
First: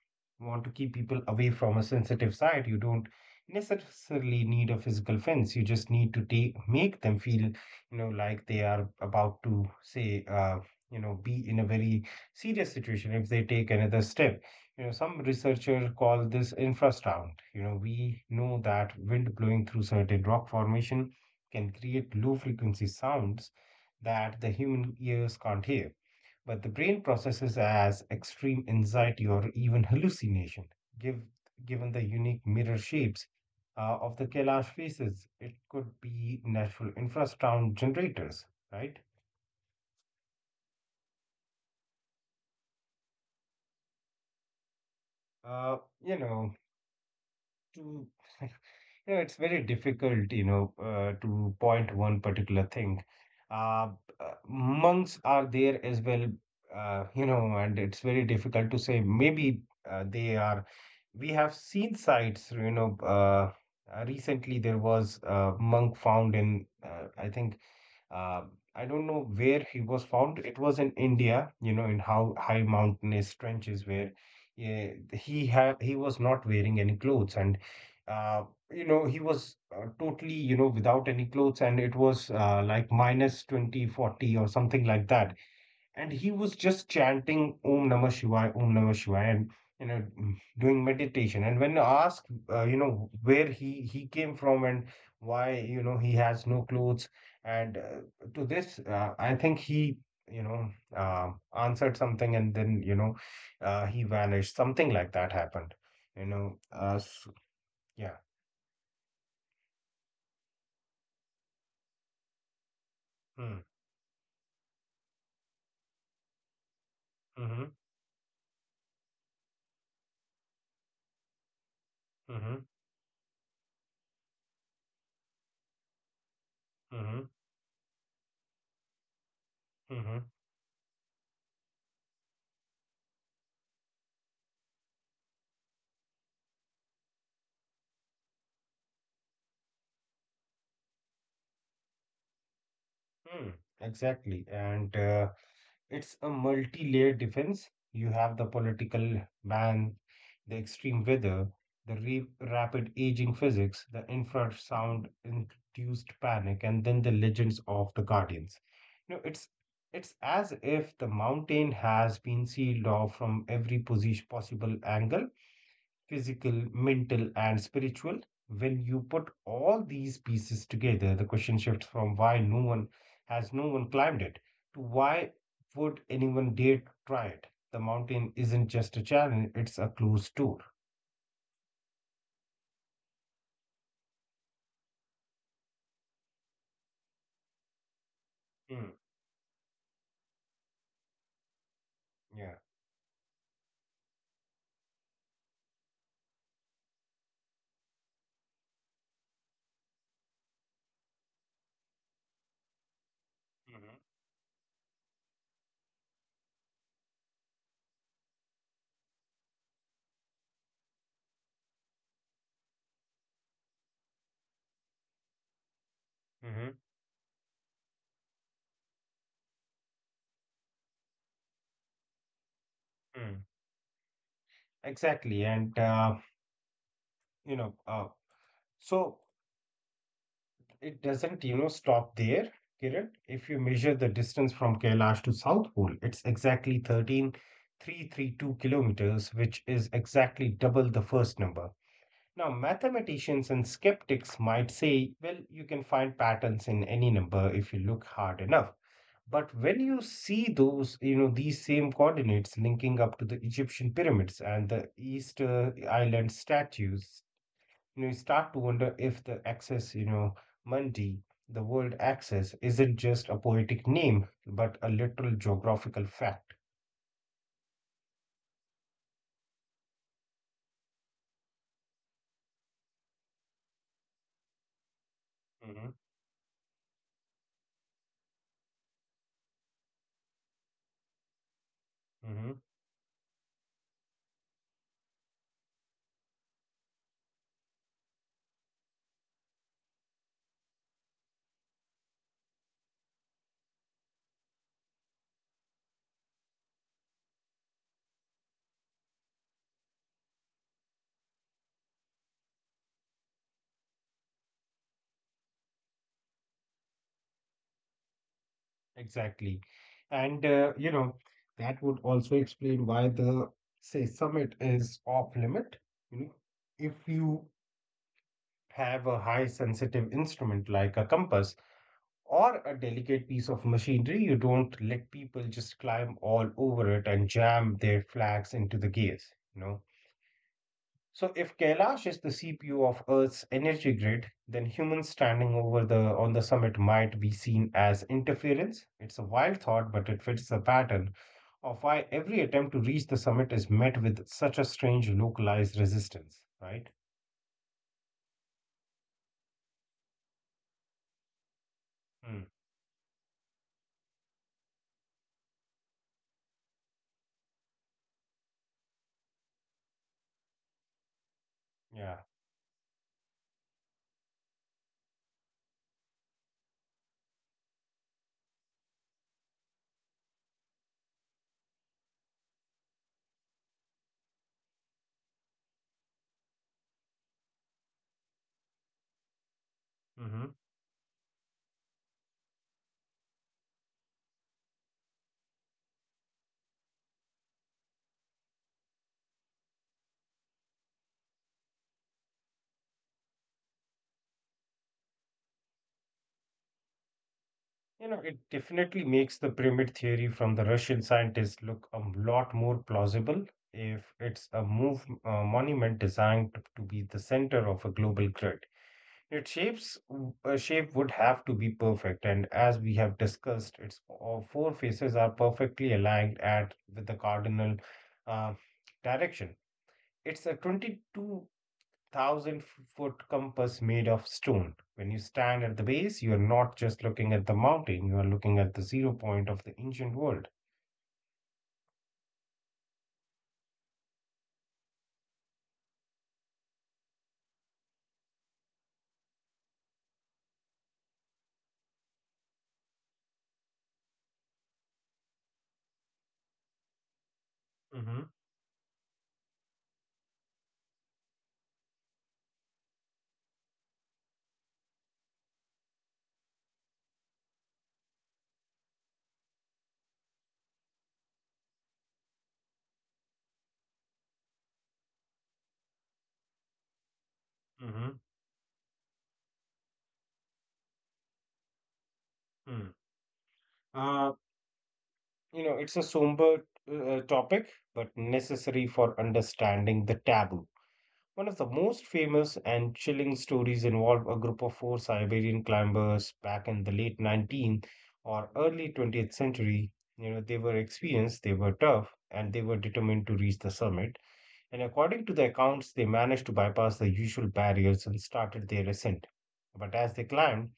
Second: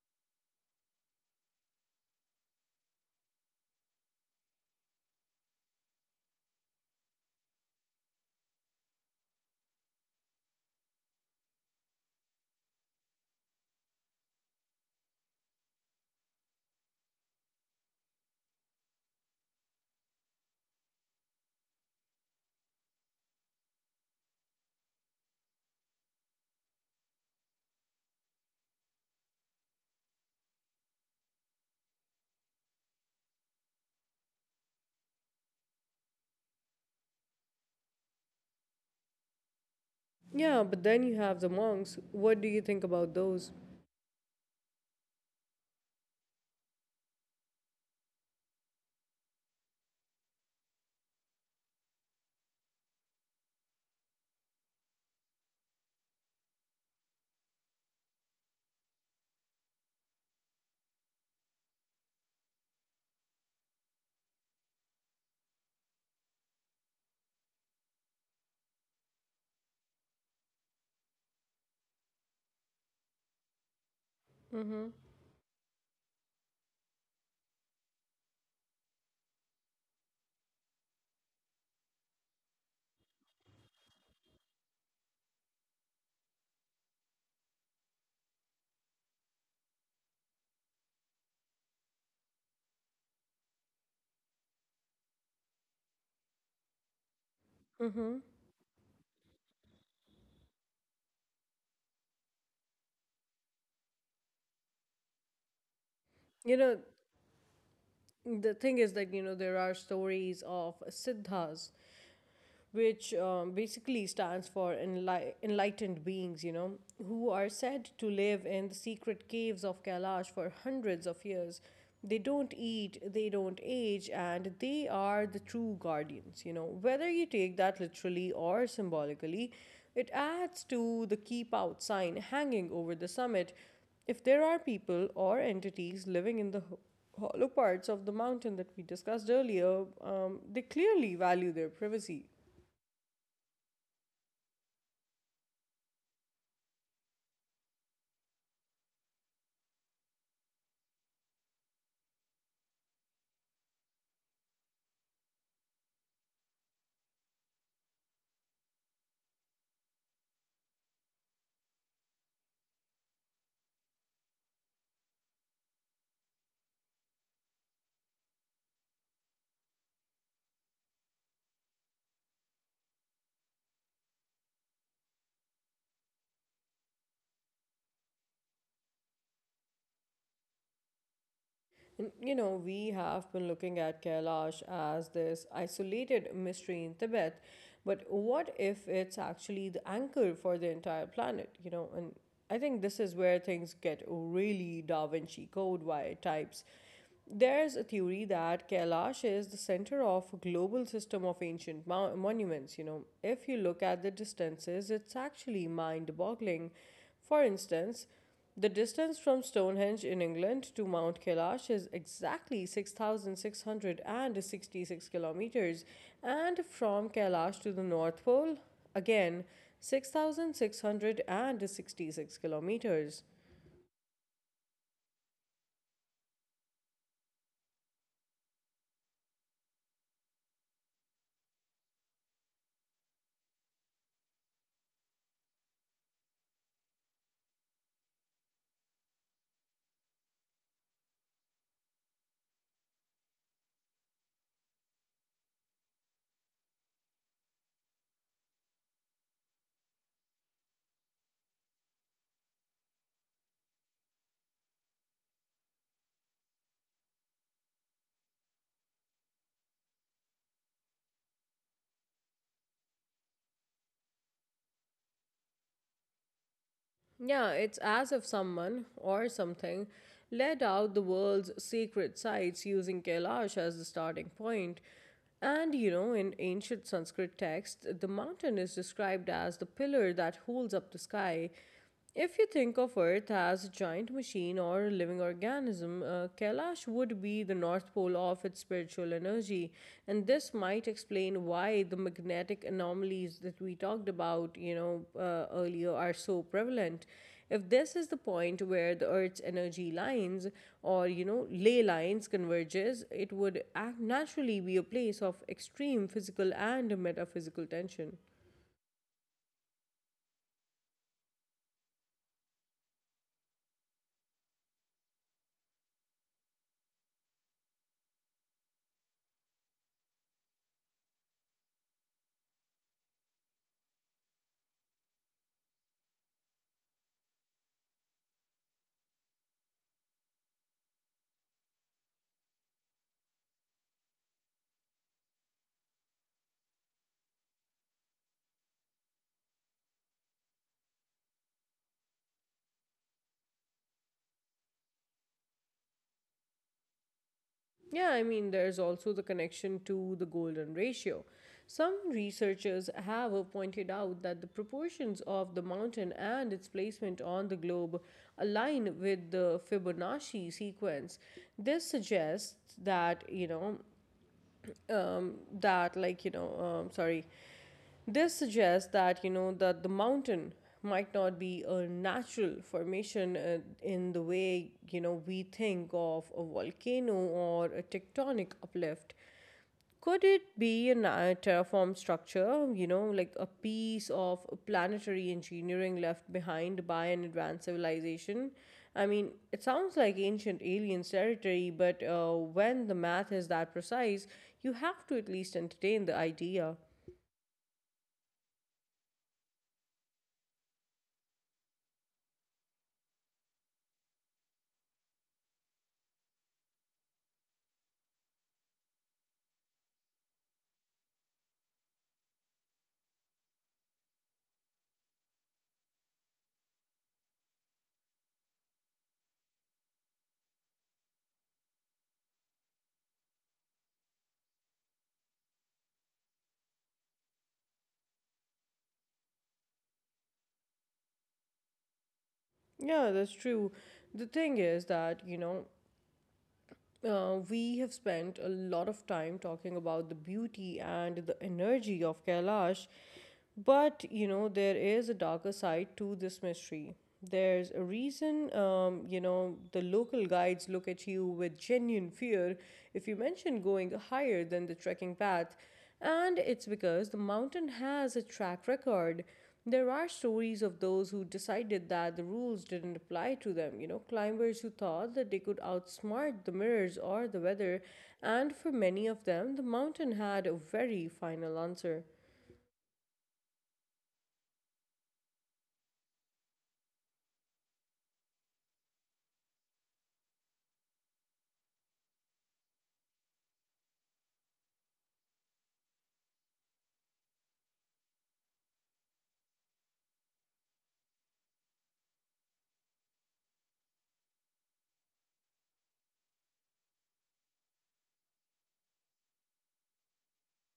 want to keep people away from a sensitive side. You don't necessarily need a physical fence. You just need to take make them feel, you know, like they are about to say, uh, you know, be in a very serious situation if they take another step. You know, some researchers call this infrasound. You know, we know that wind blowing through certain rock formation can create low frequency sounds that the human ears can't hear, but the brain processes as extreme anxiety or even hallucination, give, given the unique mirror shapes uh, of the Kailash faces. It could be natural infrasound generators, right? Yeah, but then you have the monks. What do you think about those? Uh, you know, to [LAUGHS] Yeah, it's very difficult, you know, uh, to point one particular thing. Uh, uh, Monks are there as well, uh, you know, and it's very difficult to say. Maybe uh, they are. We have seen sites, you know. Uh, uh, recently, there was a monk found in, uh, I think, uh, I don't know where he was found. It was in India, you know, in how high mountainous trenches where, yeah, he had he was not wearing any clothes, and uh, you know he was uh, totally you know without any clothes, and it was uh, like minus minus twenty forty or something like that, and he was just chanting Om Namah Shivaya, Om Namah Shivaya, and you know, mm, doing meditation. And when asked, uh, you know, where he he came from and why you know he has no clothes, and uh, Mm-hmm. to this, uh, I think he you know uh, answered something, and then you know, uh, he vanished. Something like that happened. You know, You know, uh, s yeah. the thing is that, you know, there are stories of Siddhas which um, Mm, basically stands for enli- enlightened beings, you know, who are mm-hmm, said to live in the secret caves of Kailash for hundreds of years. They don't mm-hmm, eat, they don't age, and they are the true guardians, you know. Whether mm-hmm, you take that literally or symbolically, it mm-hmm, adds to the keep out sign hanging over the summit. If there are people or entities living in the ho- hollow parts of the mountain that we discussed earlier, um, they clearly value their privacy. mm, exactly, and. Uh, It's a multi-layered defense. You have the political ban, the extreme weather, the re- rapid aging physics, the infrasound induced panic, and then the legends of the guardians. You know, it's it's as if the mountain has been sealed off from every position, possible angle, physical, mental, and spiritual. When you put all these pieces together, the question shifts from why no one has no one climbed it to why would anyone dare to try it? The mountain isn't just a challenge, it's a closed door. And, you know, we have been looking at Kailash as this isolated mystery in Tibet, but what Mm, if it's actually the anchor for the entire planet, you know? And yeah. I think this is where things get really Da Vinci Code why types there's a theory that Kailash is the center of a global system of ancient mo- monuments. You know, if you look at the distances, it's actually mind-boggling. For instance, the distance from Stonehenge in England to Mount Kailash is exactly six thousand six hundred sixty-six kilometers, Mm-hmm. and Mm-hmm. from Kailash to the North Pole, again six thousand six hundred sixty-six kilometers. Mm. Exactly. And, uh, you know, uh, so It doesn't, you know, stop there, Kiran. If you measure the distance from Kailash to South Pole, it's exactly thirteen thousand three hundred thirty-two kilometers, which is exactly double the first number. Now, mathematicians and skeptics might say, well, you can find patterns in any number if you look hard enough. But when you see those, you know, these same coordinates linking up to the Egyptian pyramids and the Easter Island statues, you know, you start to wonder if the access, you know, Mundi, the world access, isn't just a poetic name, but a literal geographical fact. Yeah, it's as if someone or something led out the world's secret sites using Kailash as the starting point. And Hmm. you know, in ancient Sanskrit texts, the mountain is described as the pillar that holds up the sky. If you Hmm. think of Earth as a giant machine or a living organism, uh, Kailash would be the north pole of its spiritual energy. And this might explain why the magnetic anomalies that we talked about, you know, uh, earlier are so prevalent. If this is the point where the Earth's energy lines or, you know, ley lines converges, it would naturally be a place of extreme physical and metaphysical tension. Exactly. And, uh, you know, that would also explain why the, say, summit is off limit. You know, if you have a high sensitive instrument like a compass or a delicate piece of machinery, you don't let people just climb all over it and jam their flags into the gears, you know. So if Kailash is the C P U of Earth's energy grid, then humans standing over the on the summit might be seen as interference. It's a wild thought, but it fits the pattern of why every attempt to reach the summit is met with such a strange localized resistance, right? Yeah, I mean, there's also the connection to the golden ratio. Some Hmm. researchers have pointed out that the proportions of the mountain and its placement on the globe align with the Fibonacci sequence. This Yeah. suggests that, you know, um, that, like, you know, um, sorry, this suggests that you know that the mountain might not be a natural formation uh, in the way you know we think of a volcano or a tectonic uplift. Could hmm it be a na- terraformed structure, you know, like a piece of planetary engineering left behind by an advanced civilization? I mean, it sounds like ancient aliens territory, but uh, when the math is that precise, you have to at least entertain the idea. You know, it definitely makes the pyramid theory from the Russian scientists look a lot more plausible if it's a move, a monument designed to be the center of a global grid. Its shapes a shape would have to be perfect, and as we have discussed, its all four faces are perfectly aligned at with the cardinal uh, direction. It's a twenty-two thousand foot compass made of stone. When you stand at the base, you are not just looking at the mountain; you are looking at the zero point of the ancient world. Yeah, that's true. The thing is that, you know, uh, we have spent a lot of time talking about the beauty and the energy of Kailash, but, you know, there is a darker side to this mystery. There's a Mm-hmm, reason, um, you know, the local guides look at you with genuine fear if you mention going higher than the trekking path, and it's because the mountain has a track record there are stories of those who decided that the rules didn't apply to them, you know, climbers who thought that they could outsmart the mirrors or the weather, mm-hmm, and for many of them, the mountain had a very final answer. mm. Uh, you know, it's a somber uh, topic, but necessary for understanding the taboo. One of the most famous and chilling stories involved a group of four Siberian climbers back in the late nineteenth or early twentieth century. You know, they were experienced, they were tough, and they were determined to reach the summit. And according to the accounts, they managed to bypass the usual barriers and started their ascent. But as they climbed,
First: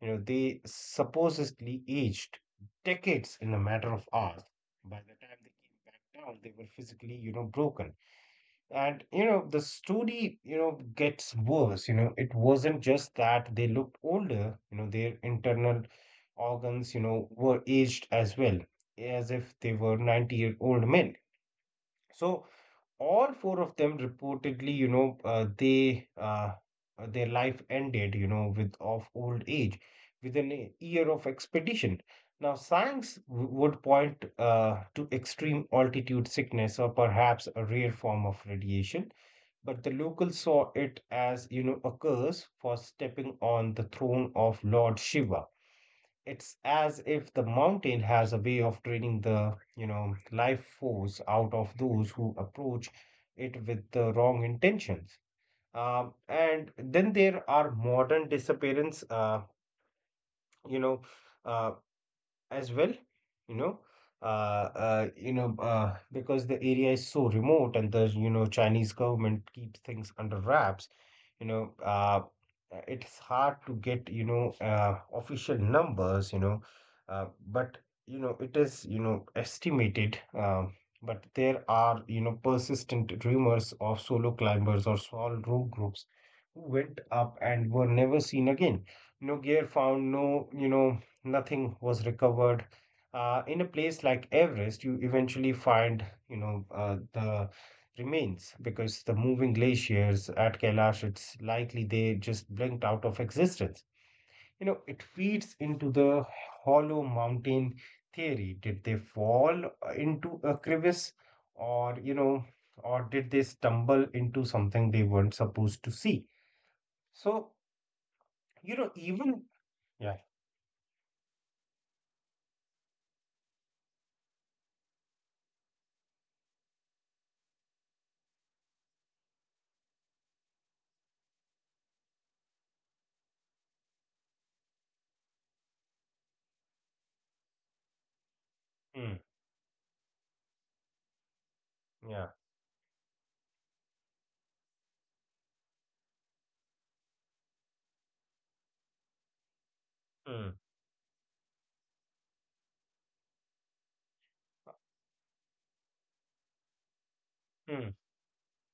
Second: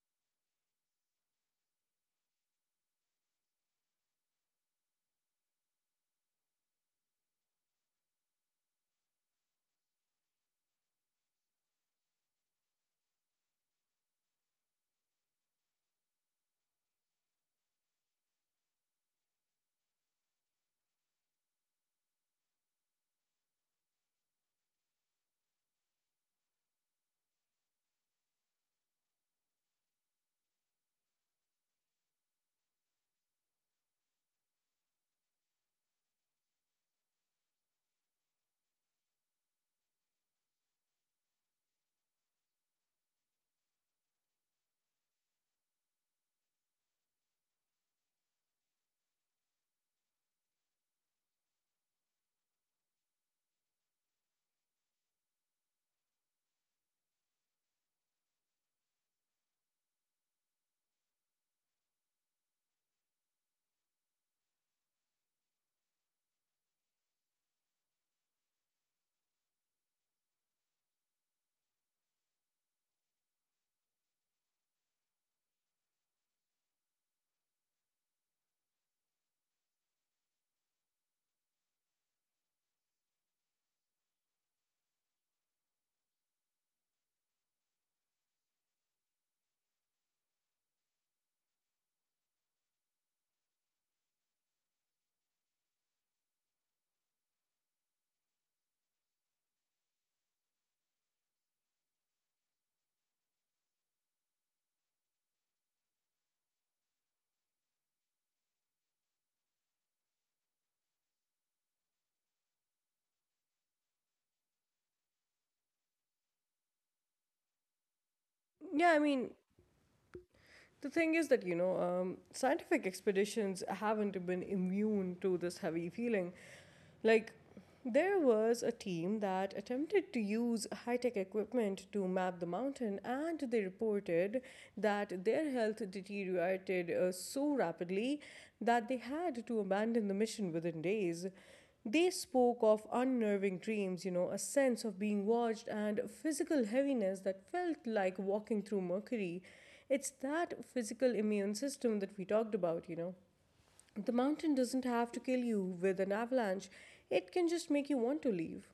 you know, they supposedly aged decades in a matter of hours. By the time they came back down, they were physically, you know, broken. And, you know, the story, you know, gets worse. You know, it wasn't just that they looked older, you know, their internal organs, you know, were aged as well, as if they were ninety year old men. So, all four of them reportedly, you know, uh, they uh, uh, their life ended, you know, with of old age, within a year of expedition. Now, science w- would point uh, to extreme altitude sickness or perhaps a rare form of radiation, but the locals saw it as, you know, a curse for stepping on the throne of Lord Shiva. It's as if the mountain has a way of draining the, you know, life force out of those who approach it with the wrong intentions. Um, and then there are modern disappearance, uh, you know, uh, as well you know uh, uh you know uh, because the area is so remote, and the you know Chinese government keeps things under wraps you know uh it's hard to get you know uh, official numbers you know uh, but you know it is you know estimated um, but there are you know persistent rumors of solo climbers or small rogue groups who went up and were never seen again, no gear found, no you know nothing was recovered. Uh, in a place like Everest, you eventually find, you know, uh, the remains, because the moving glaciers at Kailash, it's likely they just blinked out of existence. You know, it feeds into the hollow mountain theory. Did they fall into a crevice or, you know, or did they stumble into something they weren't supposed to see? So, you Yeah, know, I mean, even, yeah, the thing is that, you know, um, scientific expeditions haven't been immune to this heavy feeling. Like, there was a team that attempted to use high tech equipment to map the mountain, and they reported that their health deteriorated uh, so rapidly that they mm, had to abandon the mission within days. They yeah, spoke of unnerving dreams, you know, a sense of being watched, and physical heaviness that felt like walking through mercury. It's that mm, physical immune system that we talked about, you know. The mountain doesn't have to kill you with an avalanche, it can just make mm. you want to leave.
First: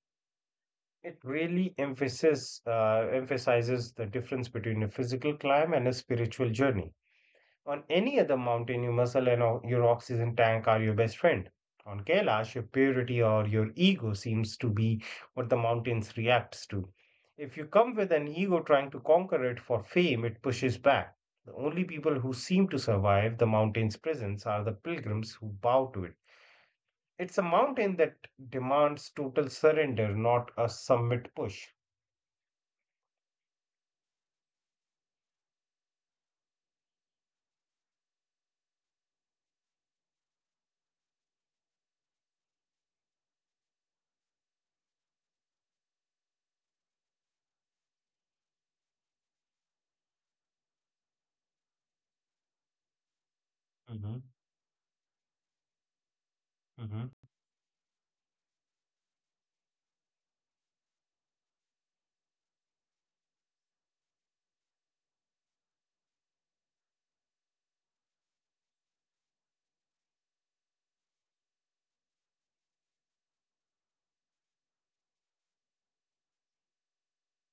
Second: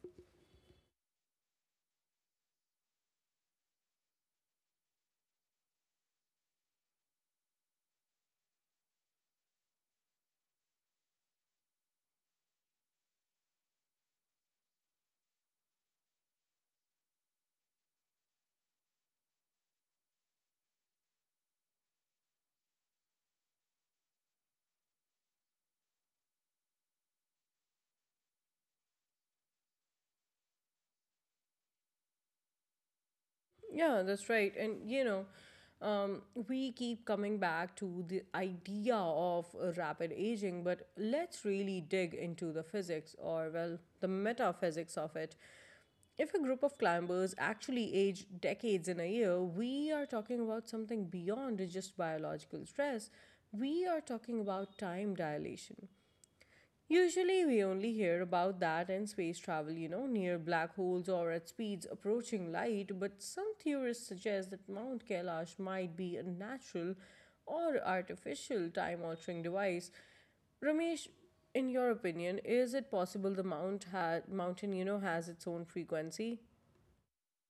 It really emphasis, uh, emphasizes the difference between a physical climb and a spiritual journey. On any other mountain, your muscle and o- your oxygen tank are your best friend. On Kailash, your purity or your ego seems to be what the mountains reacts to. If you come with an ego trying to conquer it for fame, it pushes back. The only people who seem to survive the mountain's presence are the pilgrims who bow to it. It's a mountain that demands total surrender, not a summit push. Yeah, that's right. And, you know, um, we keep coming back to the idea of uh, rapid aging, but let's really dig into the physics or, well, the metaphysics of it. If a group of climbers actually age decades in a year, we are talking about something beyond just biological stress. We are Mm-hmm. talking about time dilation. Mm-hmm. Usually, we only hear about that in space travel, you know, near black holes or at speeds approaching light, but some theorists suggest that Mount Kailash might be a natural or artificial time altering device. Ramesh, in your opinion, is it possible the mount ha- mountain, you know, has its own frequency?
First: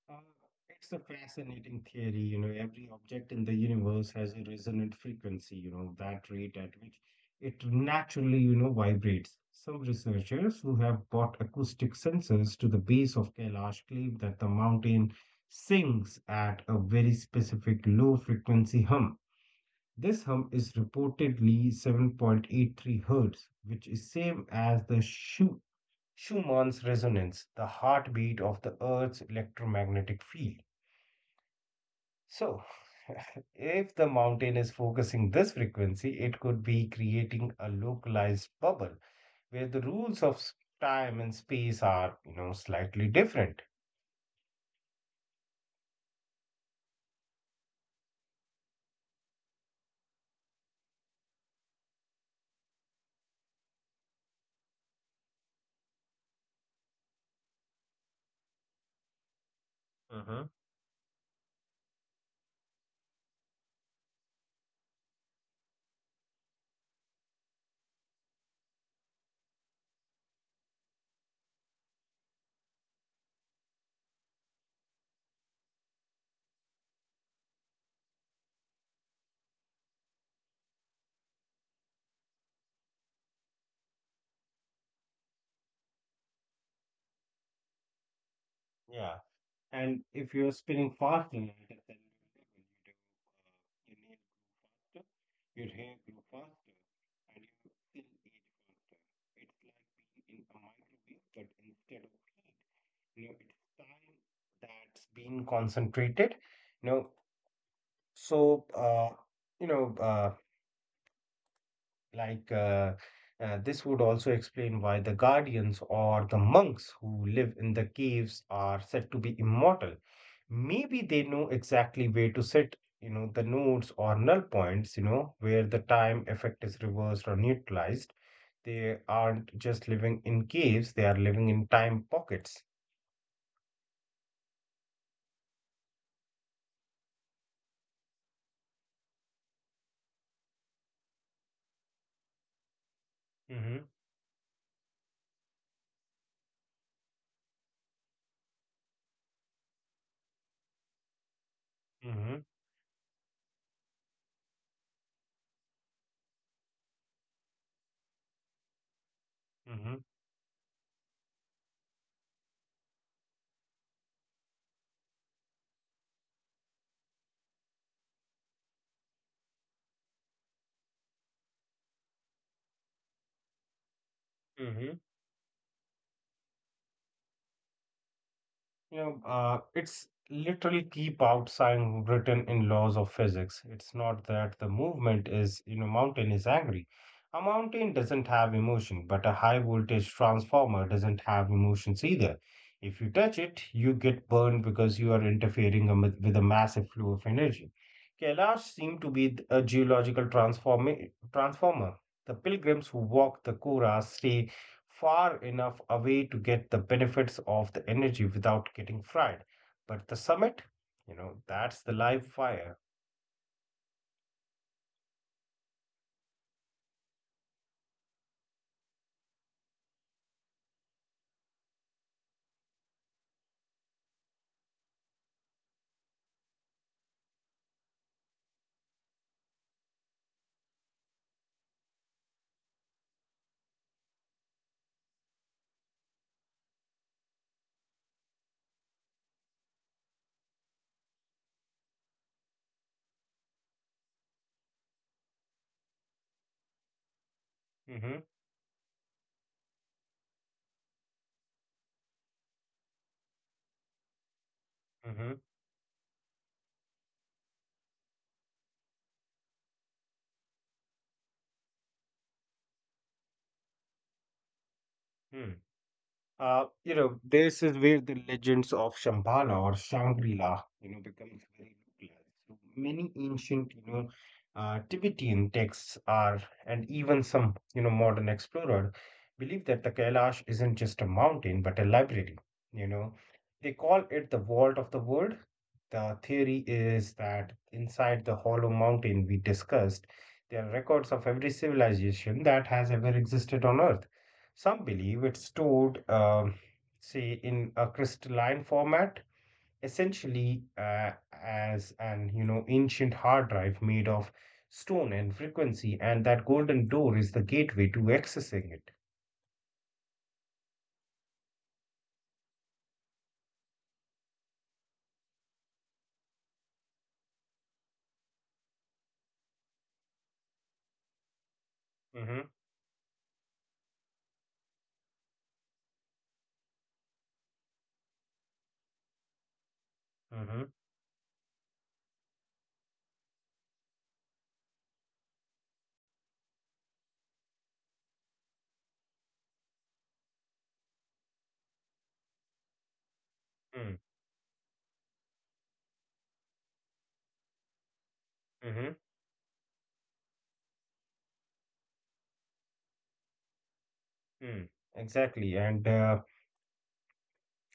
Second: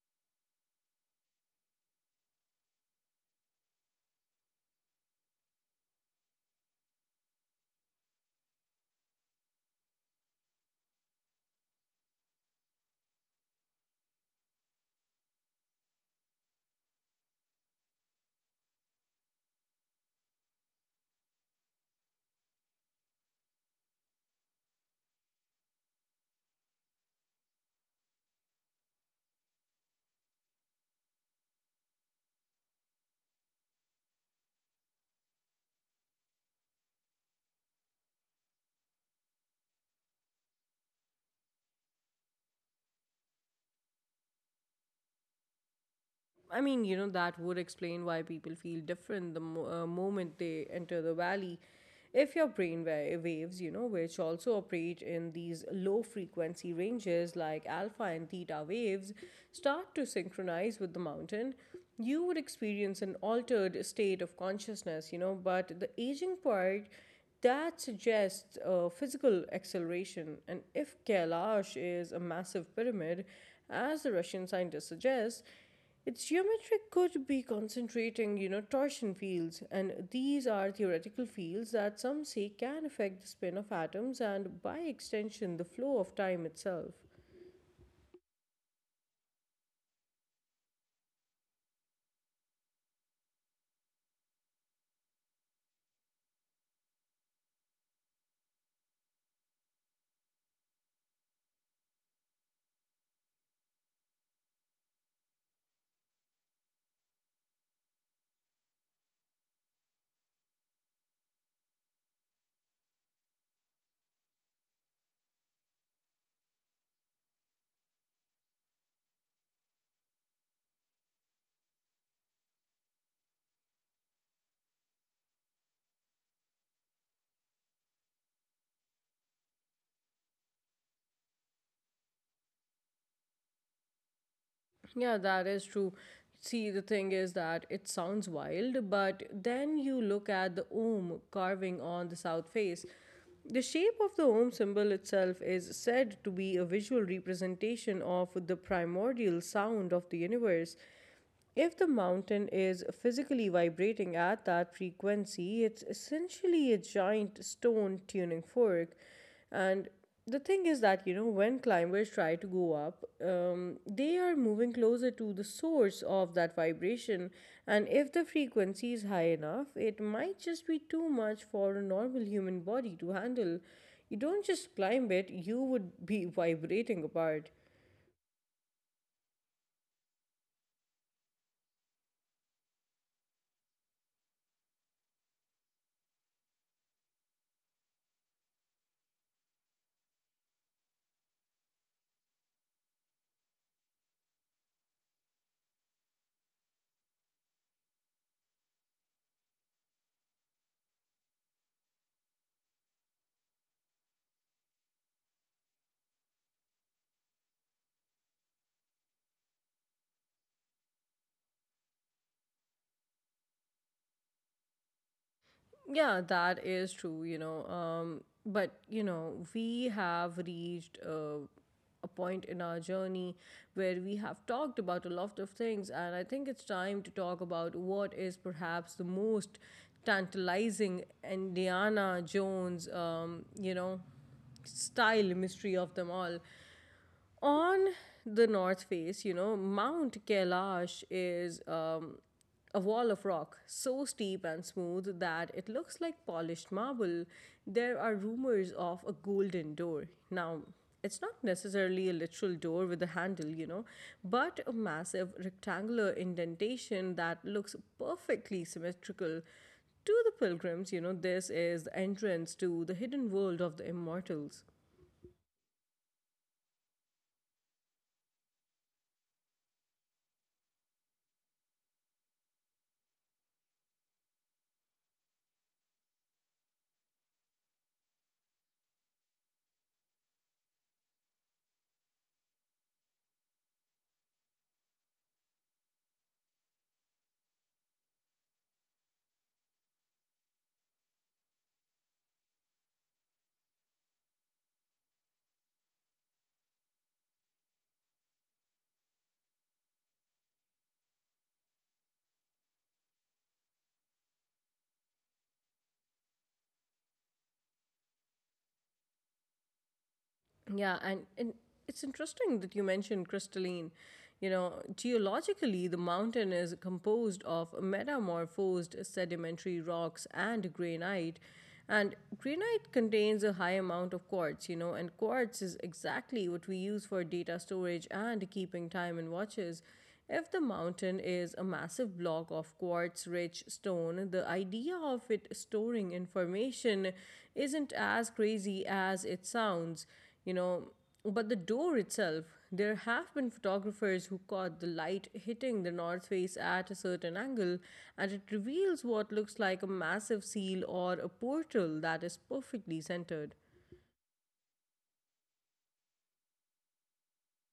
Uh, it's a fascinating theory. You know, every object in the universe has a resonant frequency, you know, that rate at which it naturally, you know, vibrates. Some researchers who have brought acoustic sensors to the base of Kailash claim that the mountain sings at a very specific low frequency hum. This hum is reportedly seven point eight three hertz, which is same as the Schumann's resonance, the heartbeat of the Earth's electromagnetic field. So, [LAUGHS] if the mountain is focusing this frequency, it could be creating a localized bubble where the rules of time and space are, you know, slightly different. I mean, you know, that would explain why people feel different the mo- uh, moment they enter the valley. If your brain wa- waves, you know, which also operate in these low frequency ranges like alpha and theta waves, start to Mm-hmm. synchronize with the mountain, you would experience an altered state of consciousness, you know. But the aging part that suggests uh, physical acceleration. And if Kailash is a massive pyramid, as the Russian scientists suggest, its geometry could be concentrating, you know, torsion fields, and these are theoretical fields that some say can affect the spin of atoms and, by extension, the flow of time itself. Yeah. And if you're spinning faster, in it, then you do, uh, your nails grow faster, your hair grow faster, and you will still age faster. It's like being in a microwave, but instead of heat, you know, it's time that's being concentrated. You know, so uh, you know, uh, like, uh, uh, this would also explain why the guardians or the monks who live in the caves are said to be immortal. Maybe they know exactly where to set, you know, the nodes or null points, you know, where the time effect is reversed or neutralized. They aren't just living in caves, they are living in time pockets. Yeah, that is true. See, the thing is that it sounds wild, but then you look at the ohm carving on the south face. The Mm-hmm, shape of the Om symbol itself is said to be a visual representation of the primordial sound of the universe. If the mm-hmm, mountain is physically vibrating at that frequency, it's essentially a giant stone tuning fork. And the thing is that, you know, when climbers try to go up, um, they are moving closer to the source of that vibration. And if the frequency is high enough, it might just be too much for a normal human body to handle. You don't just mm-hmm. climb it, you would be [LAUGHS] vibrating apart. You know, uh, it's literally keep outside written in laws of physics. It's not that the movement is, you know, mountain is angry. A mountain doesn't have emotion, but a high voltage transformer doesn't have emotions either. If you touch it, you get burned because you are interfering am- with a massive flow of energy. Kailash seemed to be th- a geological transform transformer. The pilgrims who walk the Kora stay far enough away to get the benefits of the energy without getting fried. But the summit, you know, that's the live fire. Yeah, that is true, you know. Um, but, you know, we have reached uh, a point in our journey where we have talked about a lot of things, and I think it's time to talk about what is perhaps the most tantalizing Indiana Jones, um, you know, style mystery of them all on the north face, you know, Mount Kailash is um, a wall of rock so steep and smooth that it looks like polished marble. There are Hmm. rumors of a golden door. Now, it's not necessarily a literal door with a handle, you know, but a Hmm. massive rectangular indentation that looks perfectly symmetrical. To the pilgrims, you know, this is the entrance to the hidden world of the immortals. Hmm. Uh, you know, this is where the legends of Shambhala or Shangri-La, you know, becomes very localized. So many ancient, you know, uh, Tibetan texts are, and even some, you know, modern explorer believe that the Kailash isn't just a mountain but a library. You know, they call it the vault of the world. The theory is that inside the hollow mountain we discussed, there are records of every civilization that has ever existed on Earth. Some believe it's stored, um, say, in a crystalline format, essentially uh, as an you know ancient hard drive made of stone and frequency, and that golden door is the gateway to accessing it. Yeah, and, and it's interesting that you mentioned crystalline. You know, geologically, the mountain is composed of metamorphosed sedimentary rocks and granite. And Mm-hmm, granite contains a high amount of quartz, you know, and quartz is exactly what we use for data storage and keeping time in watches. If the mm-hmm, mountain is a massive block of quartz rich stone, the idea of it storing information isn't as crazy as it sounds, you know. But the door itself, there have been photographers who caught the light hitting the north face at a certain angle, and it mm-hmm, reveals what looks like a massive seal or a portal that is perfectly centered. mm. Exactly, and uh,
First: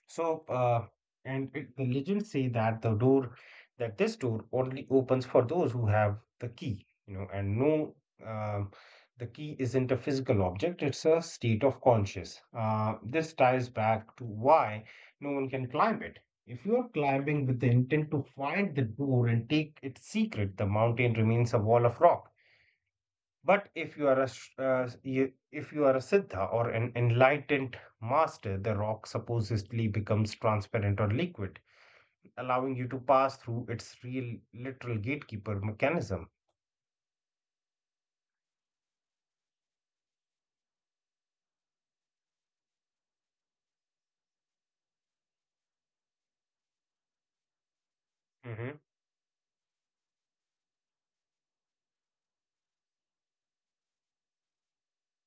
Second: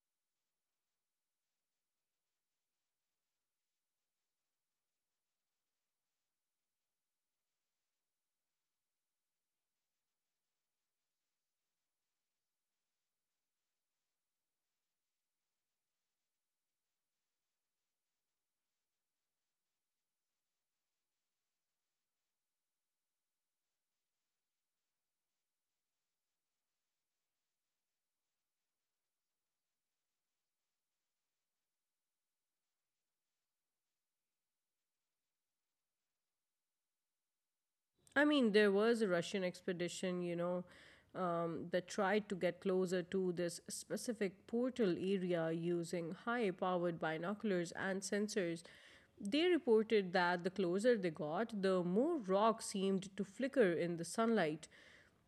so, uh, and it, the legends say that the door, that this door only opens for those who have the key, you know, and no, um, the key isn't a physical object, it's a state of conscious. Uh, this ties back to why no one can climb it. If you are climbing with the intent to find the door and take its secret, the mountain remains a wall of rock. But if you are a sh- uh, you- if you are a siddha or an enlightened master, the rock supposedly becomes transparent or liquid, allowing you to pass through its real literal gatekeeper mechanism. I mean, there was a Russian expedition, you know, um, that tried to get closer to this specific portal area using high powered binoculars and sensors. Mm-hmm. They reported that the closer they got, the more rock seemed to flicker in the sunlight.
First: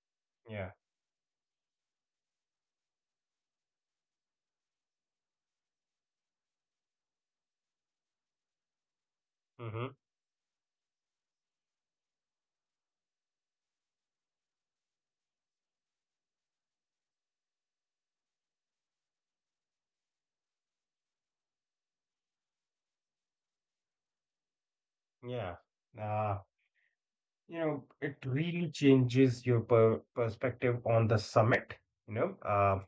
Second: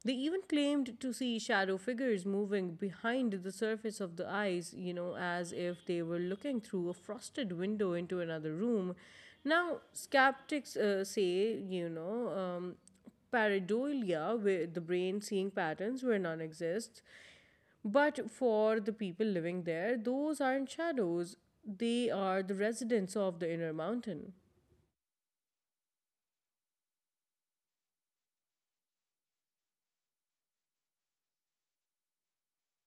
They even Yeah. claimed to see shadow figures moving behind the surface of the ice, you know, as if they were looking through a frosted window into another room. Now, Mm-hmm. skeptics uh, say, you know, um, pareidolia, where the brain seeing patterns where none exists, but for the people living there, those aren't shadows, they are the residents of the inner mountain. Yeah. Uh, you know, it really changes your per- perspective on the summit. You know, uh,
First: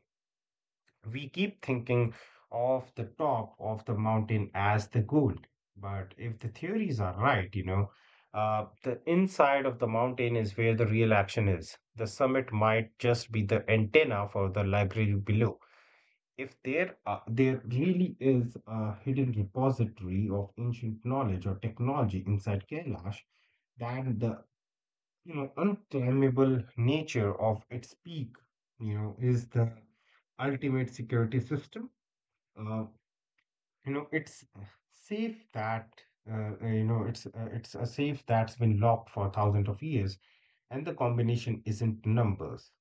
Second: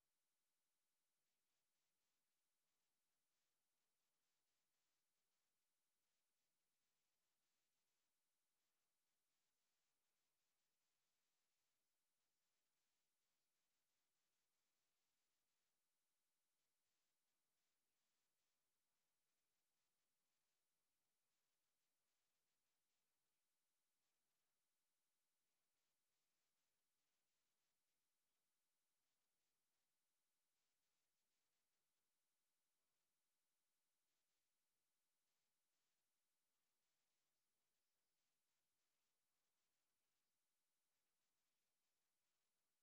We keep thinking of the top of the mountain as the goal, but if the theories are right, you know, uh, the inside of the mountain is where the real action is. The summit might just be the antenna for the library below. If there are, there really is a hidden repository of ancient knowledge or technology inside Kailash, then the you know unclimbable nature of its peak, you know, is the ultimate security system. uh, you know it's safe that uh, uh, you know it's uh, it's a safe that's been locked for thousands of years, and the combination isn't numbers.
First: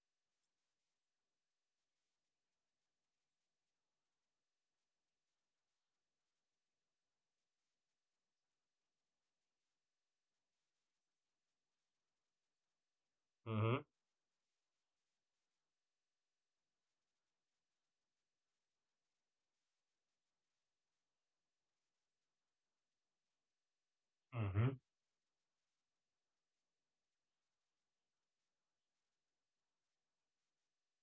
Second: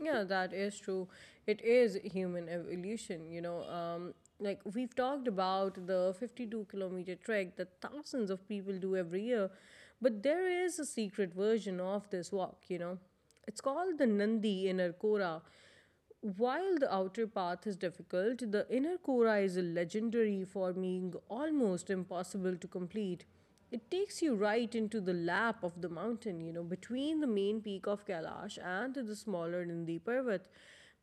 Yeah, that is true. It is human evolution, you know. Um, like we've talked about the fifty-two kilometer trek that thousands of people do every year, but there is a secret version of this walk, you know. It's Hmm. called the Nandi in Arcora, while the outer path is difficult, the inner kora is legendary for being almost impossible to complete. It takes you right Hmm. into the lap of the mountain, you know, between the main peak of Kailash and the smaller Nandi Parvat.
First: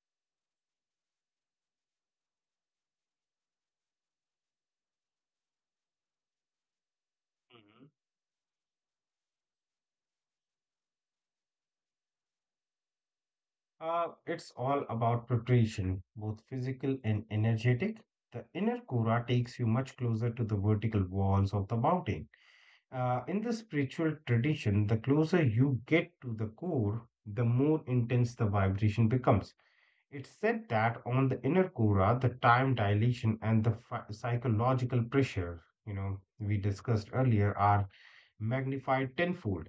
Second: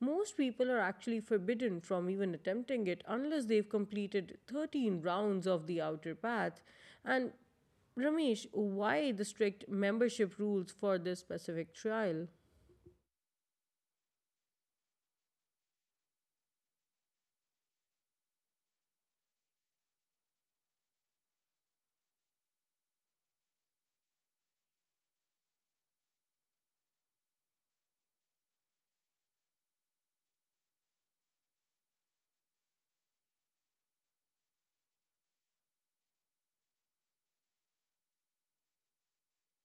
Most people are actually forbidden from even attempting it unless they've completed thirteen rounds of the outer path. And Hmm. Ramesh, why the strict membership rules for this specific trial? Uh, it's all about preparation, both physical and energetic. The inner kura takes you much closer to the vertical walls of the mountain. Uh, in the spiritual tradition, the closer you get to the core, the more intense the vibration becomes. It's said that on the inner cora, the time dilation and the phy- psychological pressure, you know, we discussed earlier, are magnified tenfold.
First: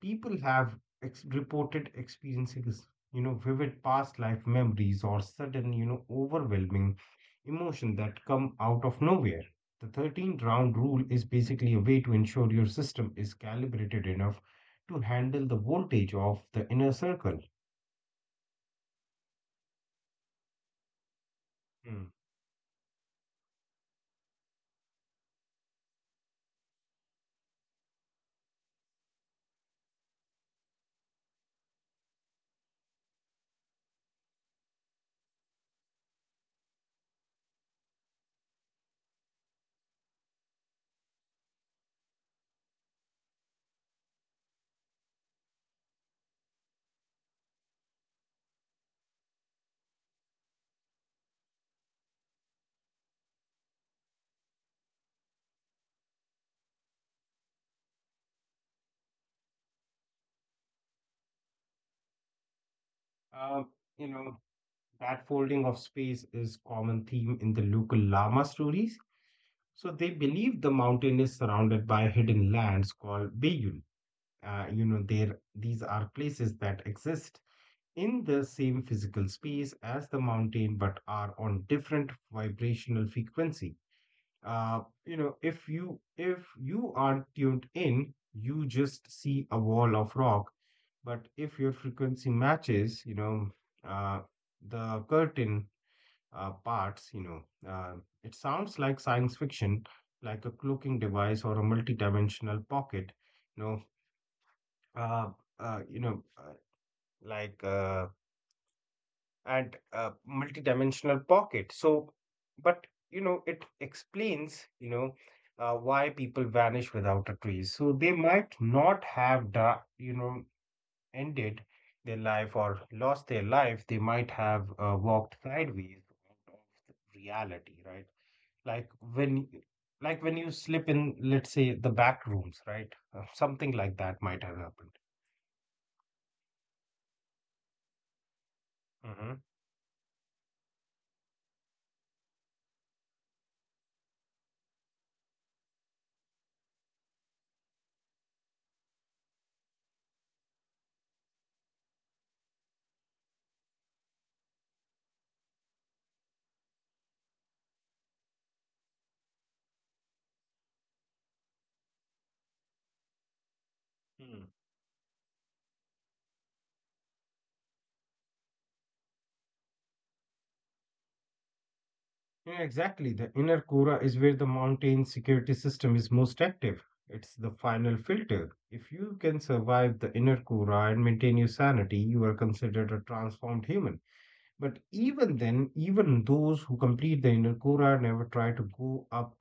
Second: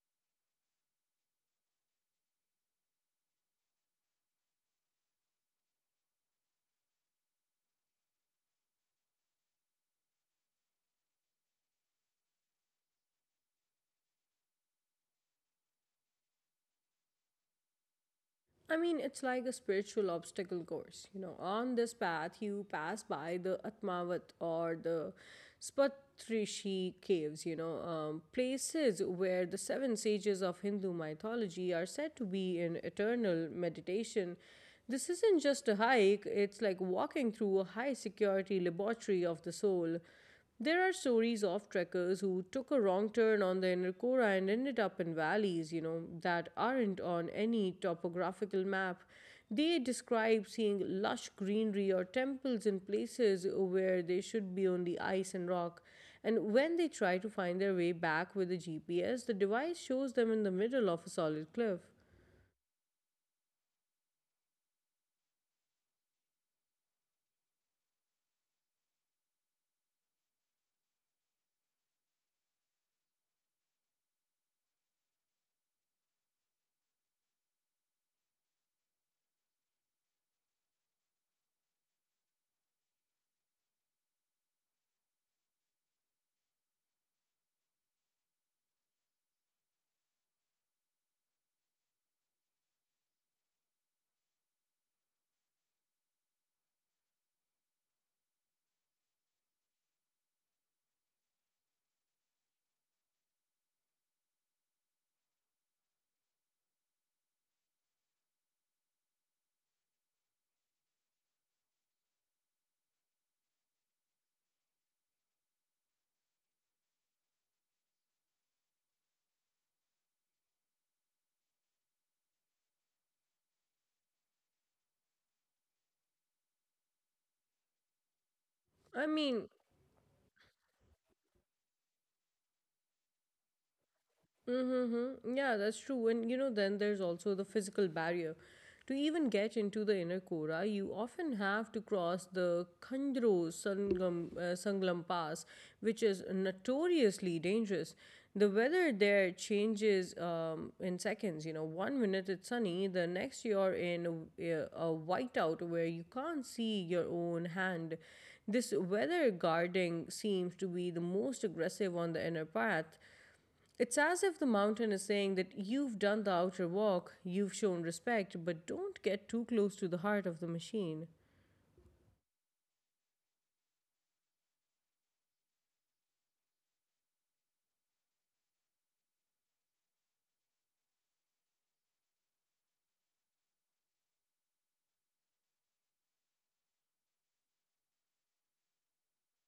People have ex- reported experiences, you know, vivid past life memories or sudden, you know, overwhelming emotion that come out of nowhere. The thirteen round rule is basically a way to ensure your system is calibrated enough to handle the voltage of the inner circle. I mean, it's like a spiritual obstacle course. You know, on this Hmm. path, you pass by the Atmavat or the Spatrishi caves, you know, um, places where the seven sages of Hindu mythology are said to be in eternal meditation. This isn't just a hike, it's like walking through a high security laboratory of the soul. There are stories of trekkers who took a wrong turn on the inner Kora and ended up in valleys, you know, that aren't on any topographical map. They describe seeing lush greenery or temples in places where they should be only ice and rock. And when they try to find their way back with the G P S, the device shows them in the middle of a solid cliff. Um, you know, That folding of space is common theme in the local Lama stories. So they believe the mountain is surrounded by hidden lands called Beyul. Uh, you know, there these are places that exist in the same physical space as the mountain, but are on different vibrational frequency. Uh, you know, if you if you aren't tuned in, you just see a wall of rock. But if your frequency matches, you know, uh, the curtain uh, parts, you know. Uh, it sounds like science fiction, like a cloaking device or a multi-dimensional pocket, you know. Uh, uh, you know, uh, like uh, and uh, Multi-dimensional pocket. So, but you know, it explains, you know, uh, why people vanish without a trace. So they might not have, da- you know, ended their life or lost their life. They might have uh, walked sideways out of reality, right? like I mean, when like when you slip in, let's say, the back rooms, right? Uh, something like that might have happened. mm-hmm. Yeah, that's true. And you know, then there's also the physical barrier. To even Hmm. get into the inner Kora, you often have to cross the Khandro Sangam, uh, Sanglam Pass, which is notoriously dangerous. The weather there changes um, in seconds. You know, one minute it's sunny, the next you're in a, a whiteout where you can't see your own hand. This weather guarding seems to be the most aggressive on the inner path. It's as if the Hmm. mountain is saying that you've done the outer walk, you've shown respect, but don't get too close to the heart of the machine. Yeah, exactly, the inner kura is where the mountain security system is most active. It's the final filter. If you can survive the inner kura and maintain your sanity, you are considered a transformed human. But even then, even those who complete the inner Kora never try to go up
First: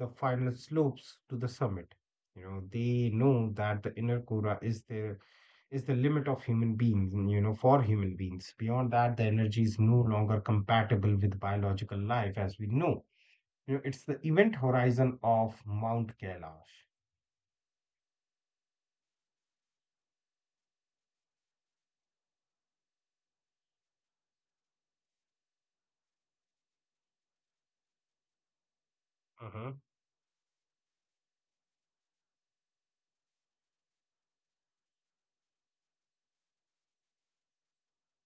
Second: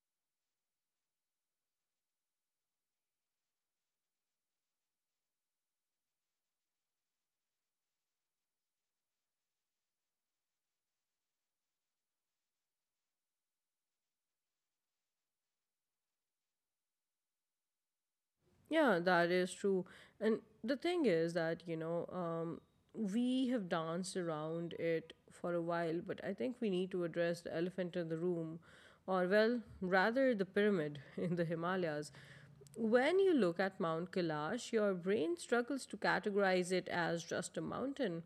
the final slopes to the summit. You know, they know that the inner Kora is their is the limit of human beings, you know, for human beings. Beyond that, the energy is no longer compatible with biological life as we know. You know, it's the event horizon of Mount Kailash. Yeah, that is true. And the thing is that, you know, um, we have danced around it for a while, but I think we need to address the elephant in the room, or, well, rather the pyramid in the Himalayas. When you look at Mount Kailash, your brain struggles to categorize it as just a mountain.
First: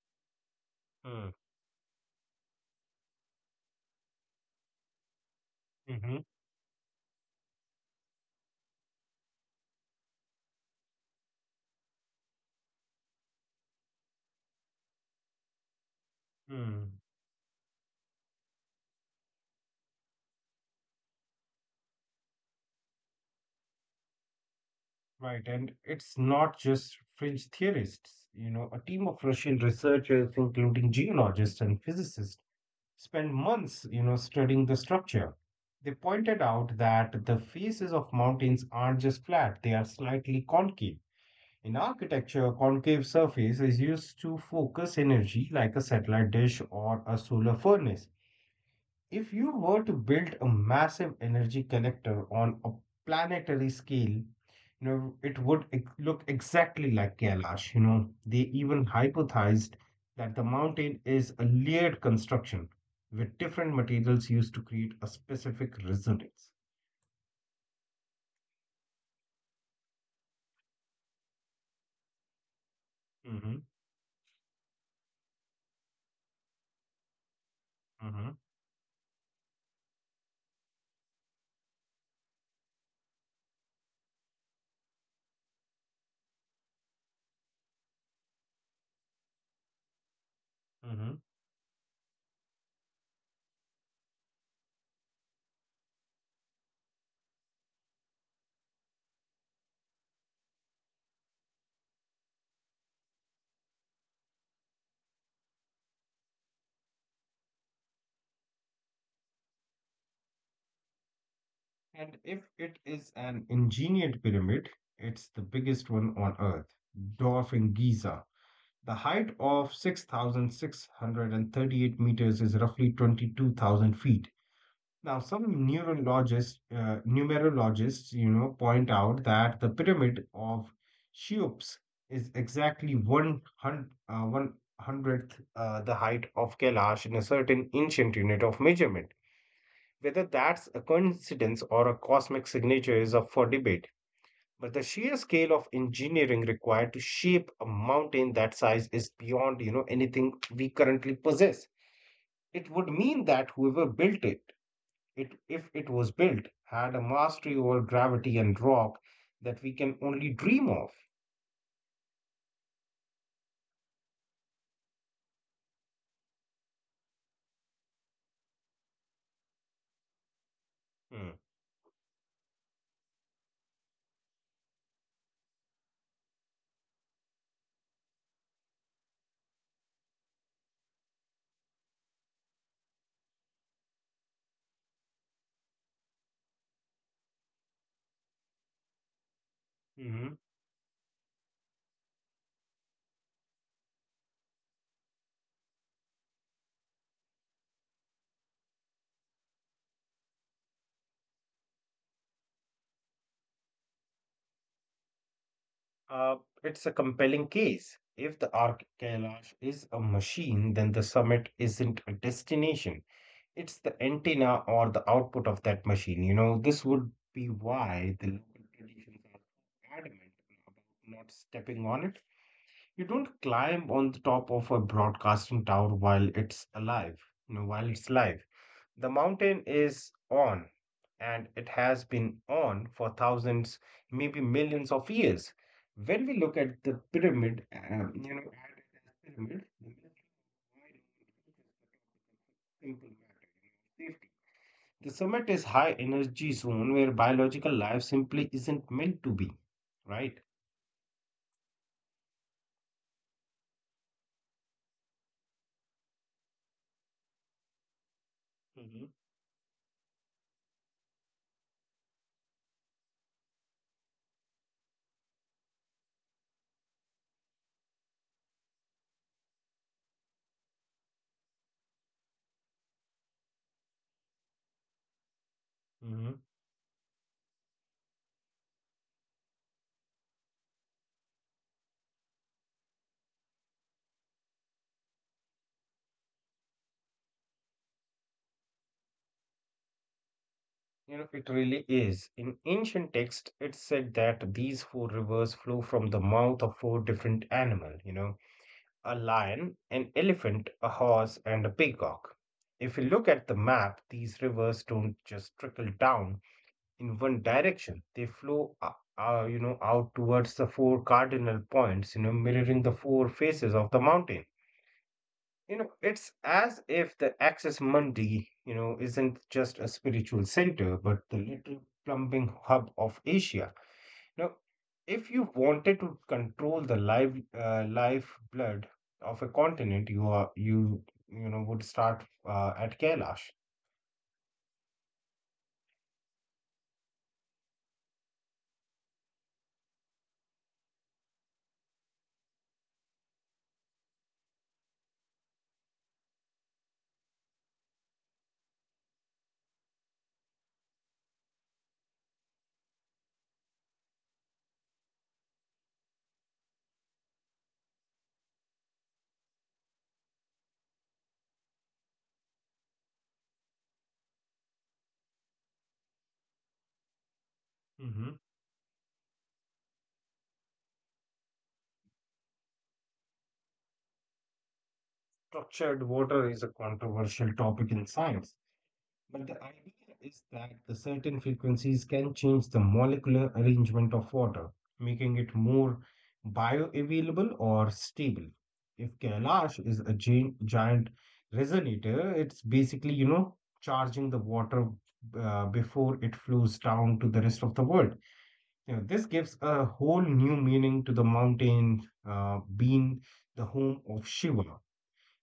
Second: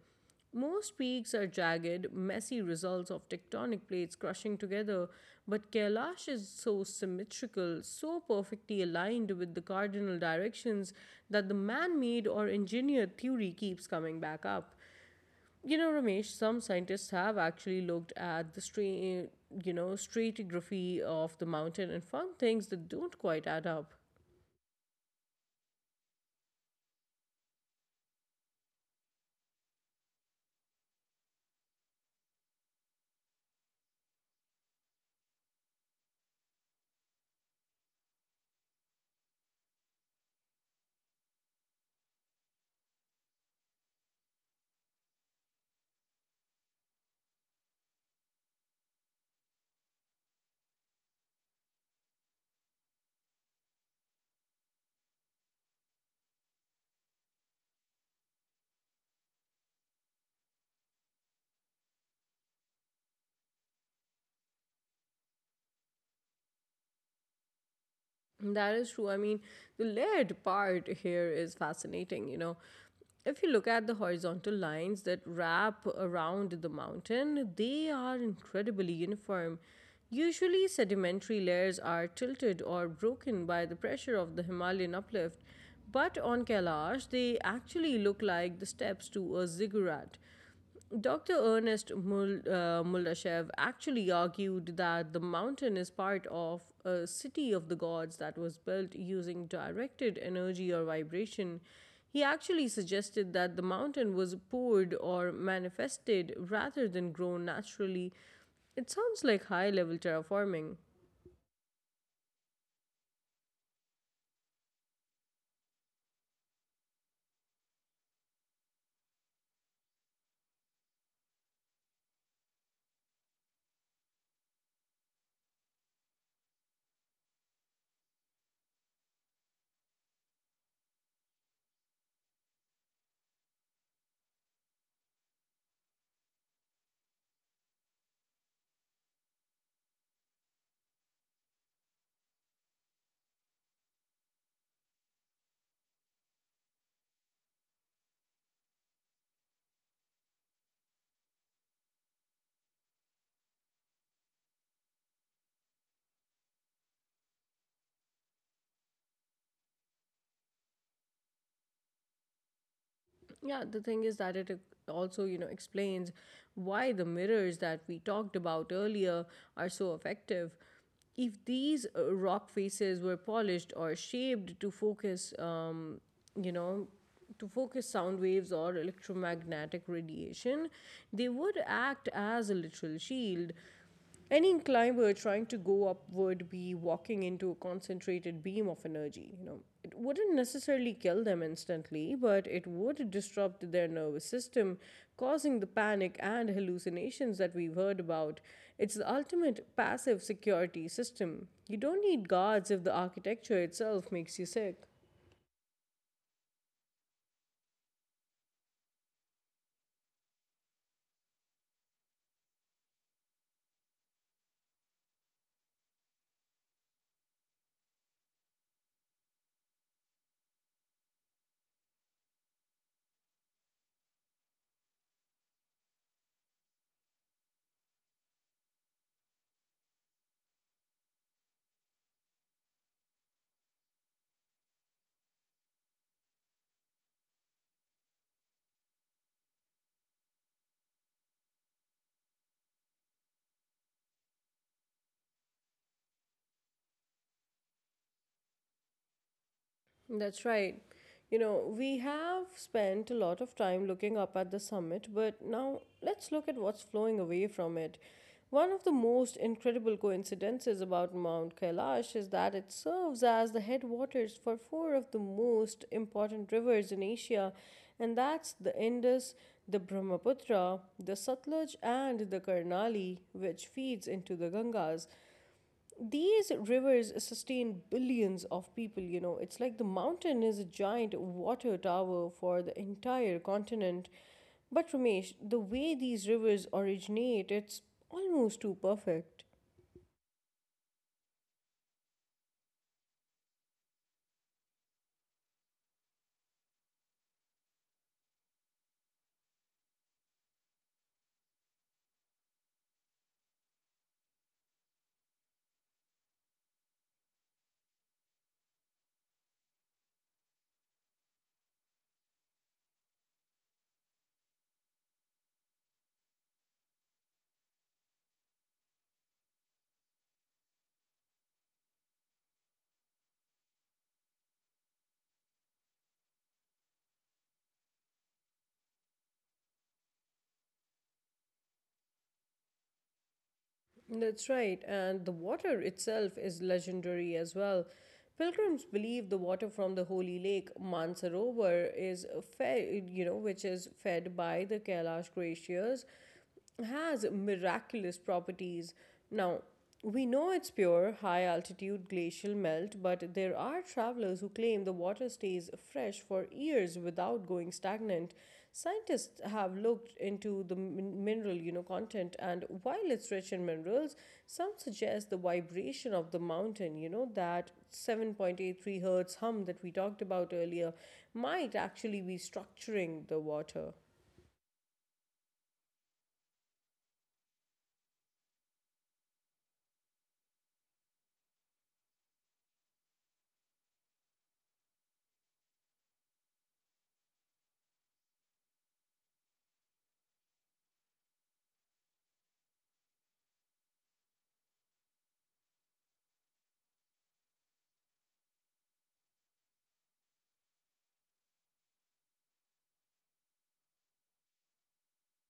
Most Mm-hmm. peaks are jagged, messy results of tectonic plates crushing together, but Kailash is so symmetrical, so perfectly aligned with the cardinal directions that the man made or engineered theory keeps coming back up. You know, Ramesh, some Mm-hmm. scientists have actually looked at the stra- you know stratigraphy of the mountain and found things that don't quite add up. Right, and it's not just fringe theorists. You know, a team of Russian researchers, including geologists and physicists, spent months, you know, studying the structure. They pointed out that the faces of mountains aren't just flat, they are slightly concave. In architecture, a concave surface is used to focus energy like a satellite dish or a solar furnace. If you were to build a massive energy collector on a planetary scale, you know, it would ex- look exactly like Kailash. You know, they even hypothesized that the mountain is a layered construction with different materials used to create a specific resonance. That is true. I mean, the layered part here is fascinating. You know, if Hmm. you look at the horizontal lines that wrap around the mountain, they are Hmm. incredibly uniform. Usually, sedimentary layers are tilted or broken by the pressure of the Himalayan uplift, but on Kailash, they actually look like the steps to a ziggurat. Hmm. Doctor Ernest Mul- uh, Muldashev actually argued that the mountain is part of a city of the gods that was built using directed energy or vibration. He actually suggested that the mountain was poured or manifested rather than grown naturally. It sounds like high level terraforming. And if it is an engineered pyramid, it's the biggest one on Earth, dwarfing Giza. The height of six thousand six hundred thirty-eight meters is roughly twenty-two thousand feet. Now, some neurologists, uh, numerologists, you know, point out that the pyramid of Cheops is exactly one hundred uh, one hundredth uh, the height of Kailash in a certain ancient unit of measurement. Whether that's a coincidence or a cosmic signature is up for debate. But the sheer scale of engineering required to shape a mountain that size is beyond, you know, anything we currently possess. It would mean that whoever built it, it if it was built, had a mastery over gravity and rock that we can only dream of. Yeah, the thing is that it also, you know, explains why the mirrors that we talked about earlier are so effective. Hmm. If these uh, rock faces were polished or shaped to focus, um, you know, to focus sound waves or electromagnetic radiation, they would act as a literal shield. Any climber trying to go up would be walking into a concentrated beam of energy. You know, it Mhm. wouldn't necessarily kill them instantly, but it would disrupt their nervous system, causing the panic and hallucinations that we've heard about. It's the ultimate passive security system. You don't need guards if the architecture itself makes you sick. Uh, it's a compelling case. If the Arc Kailash is a machine, then the summit isn't a destination. It's the antenna or the output of that machine. You know, this would be why the local traditions are so adamant about not stepping on it. You don't climb on the top of a broadcasting tower while it's alive, you know, while it's live. The mountain is on, and it has been on for thousands, maybe millions of years. When we look at the pyramid, um, you know, at it pyramid, the simple matter. you know, Safety, the summit is high energy zone where biological life simply isn't meant to be, right? That's right. You know, we have spent a lot of time looking up at the summit, but now let's look at what's flowing away from it. One of the Hmm. most incredible coincidences about Mount Kailash is that it serves as the headwaters for four of the most important rivers in Asia, and that's the Indus, the Brahmaputra, the Satluj, and the Karnali, which feeds into the Gangas. Hmm. These rivers sustain billions of people, you know. It's like the mountain is a giant water tower for the entire continent. But Ramesh, the way these rivers originate, it's almost too perfect. You know, it really is. In ancient text, it said that these four rivers flow from the mouth of four different animals, you know, a lion, an elephant, a horse, and a peacock. If you look at the map, these rivers don't just trickle down in one direction. They flow, uh, uh, you know, out towards the four cardinal points, you know, mirroring the four faces of the mountain. You know, it's as if the Access Mundi, you know, isn't just a spiritual center, but the little plumbing hub of Asia. Now, if you wanted to control the live uh, life blood of a continent, you are you you know would start uh, at Kailash. That's right, and the water itself is legendary as well. Pilgrims believe the water from the holy lake Mansarovar is fed, you know, which is fed by the Kailash glaciers has miraculous properties. Now, we know it's pure, high altitude glacial melt, but there are travelers who claim the water stays fresh for years without going stagnant. Scientists have looked into the min- mineral, you know, content, and while it's rich in minerals, some suggest the vibration of the mountain, you know, that Hmm. seven point eight three hertz hum that we talked about earlier, might actually be structuring the water. Structured water is a controversial topic in science. But the idea is that the certain frequencies can change the molecular arrangement of water, making it more bioavailable or stable. If Kailash is a gi- giant resonator, it's basically, you know, charging the water uh, before it flows down to the rest of the world. You know, this gives a whole new meaning to the mountain uh, being the home of Shiva.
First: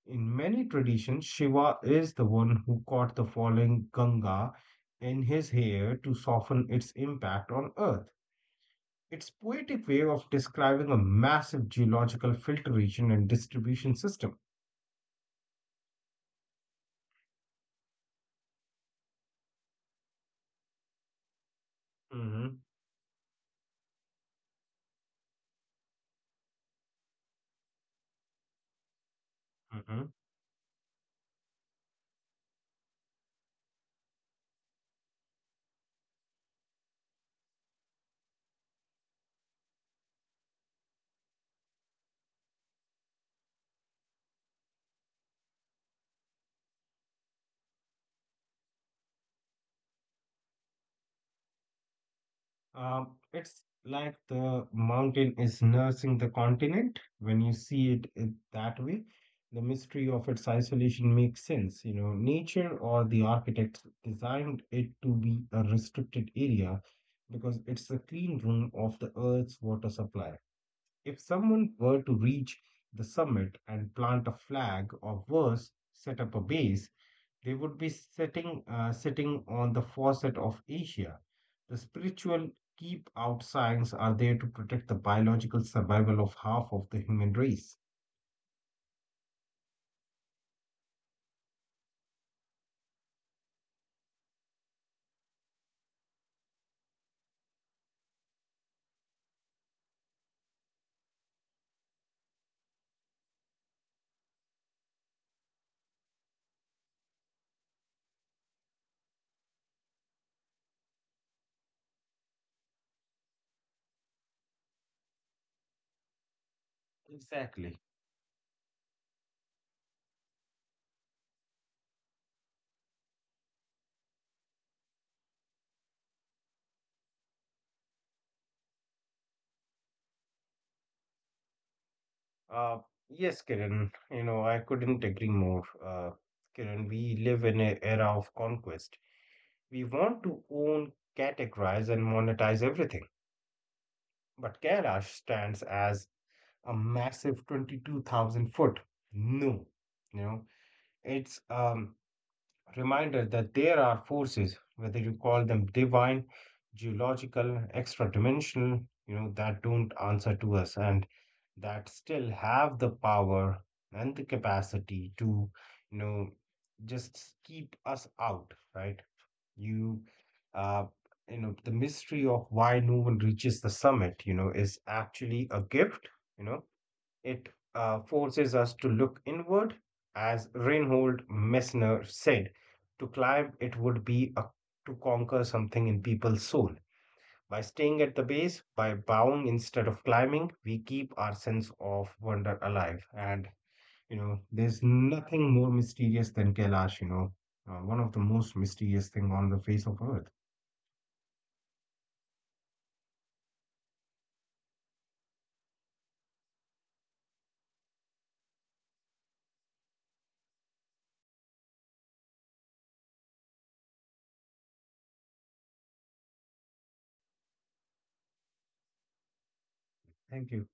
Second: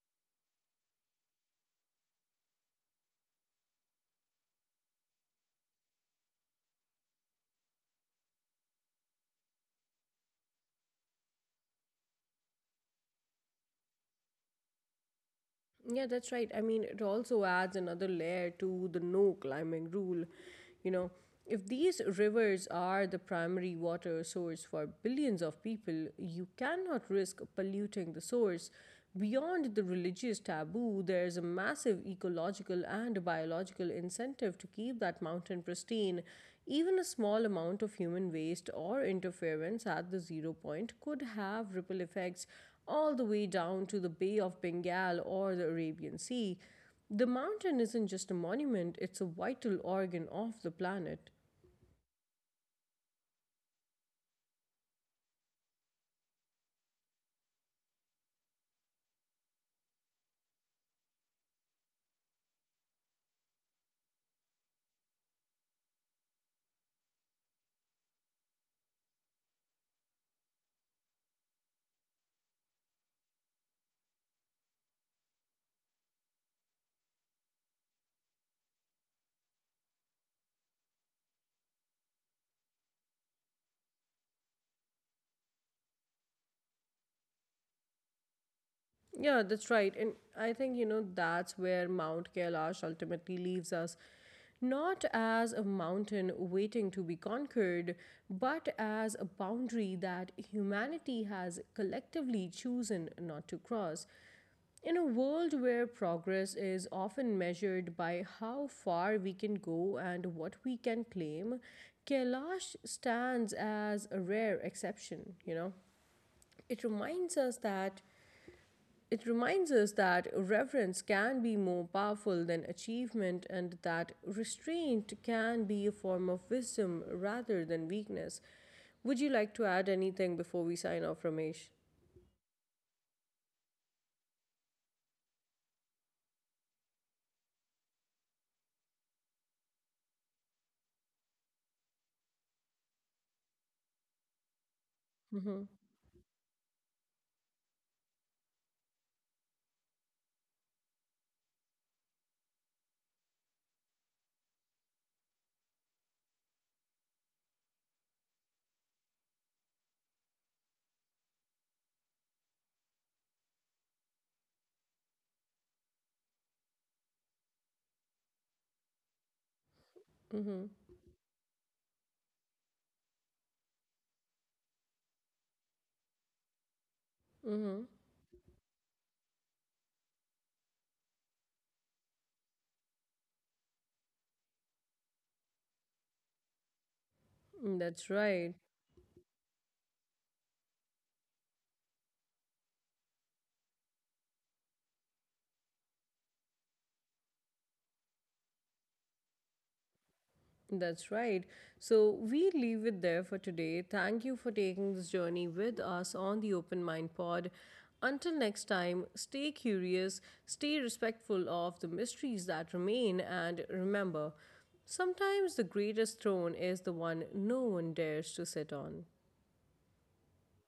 In many traditions, Shiva is the one who caught the falling Ganga in his hair to soften its impact on Earth. It's poetic way of describing a massive geological filtration and distribution system. Yeah, that's right. I mean, it also adds another layer to the no climbing rule. You know, if these Mhm. rivers are the primary water source for billions of people, you cannot risk polluting the source. Beyond the Mhm. religious taboo, there is a massive ecological and biological incentive to keep that mountain pristine. Even a small amount of human waste or interference at the zero point could have ripple effects all the way down to the Bay of Bengal or the Arabian Sea, the mountain isn't just a monument, it's a vital organ of the planet. Um, it's like the mountain is nursing the continent. When you see it, it that way, the mystery of its isolation makes sense. You know, nature or the architects designed it to be a restricted area because it's a clean room of the Earth's water supply. If someone were to reach the summit and plant a flag or worse, set up a base, they would be sitting, uh, sitting on the faucet of Asia. The spiritual keep out signs are there to protect the biological survival of half of the human race. Yeah, that's right. And I think, you know, that's where Mount Kailash ultimately leaves us. Not as a mountain waiting to be conquered, but as a boundary that humanity has collectively chosen not to cross. In a world where progress is often measured by how far we can go and what we can claim, Kailash stands as a rare exception, you know. It reminds us Exactly. that it reminds us that reverence can be more powerful than achievement and that restraint can be a form of wisdom rather than weakness. Would you like to add anything before we sign off, Ramesh? Uh, yes, Kiran, you know, I couldn't agree more. Uh, Kiran, we live in an era of conquest. We want to own, categorize, and monetize everything. But Kailash Mm-hmm. stands as a massive twenty-two thousand foot. No, you know, it's, um, reminder that there are forces, whether you call them divine, geological, extra dimensional, you know, that don't answer to us and that still have the power and the capacity to, you know, just keep us out, right? You, Mm-hmm. uh, you know, the mystery of why no one reaches the summit, you know, is actually a gift, you know, it Mm-hmm. uh, forces us to look inward. As Reinhold Messner said, to climb it would be a, to conquer something in people's soul. Mm, By that's staying at the right. base, by bowing instead of climbing, we keep our sense of wonder alive. And, you know, there's nothing more mysterious than Kailash, you know, uh, one of the most mysterious thing on the face of earth. That's right. So we leave it there for today. Thank you for taking this journey with us on the Open Mind Pod. Until next time, stay curious, stay respectful of the mysteries that remain, and remember sometimes the greatest throne is the one no one dares to sit on. Thank you.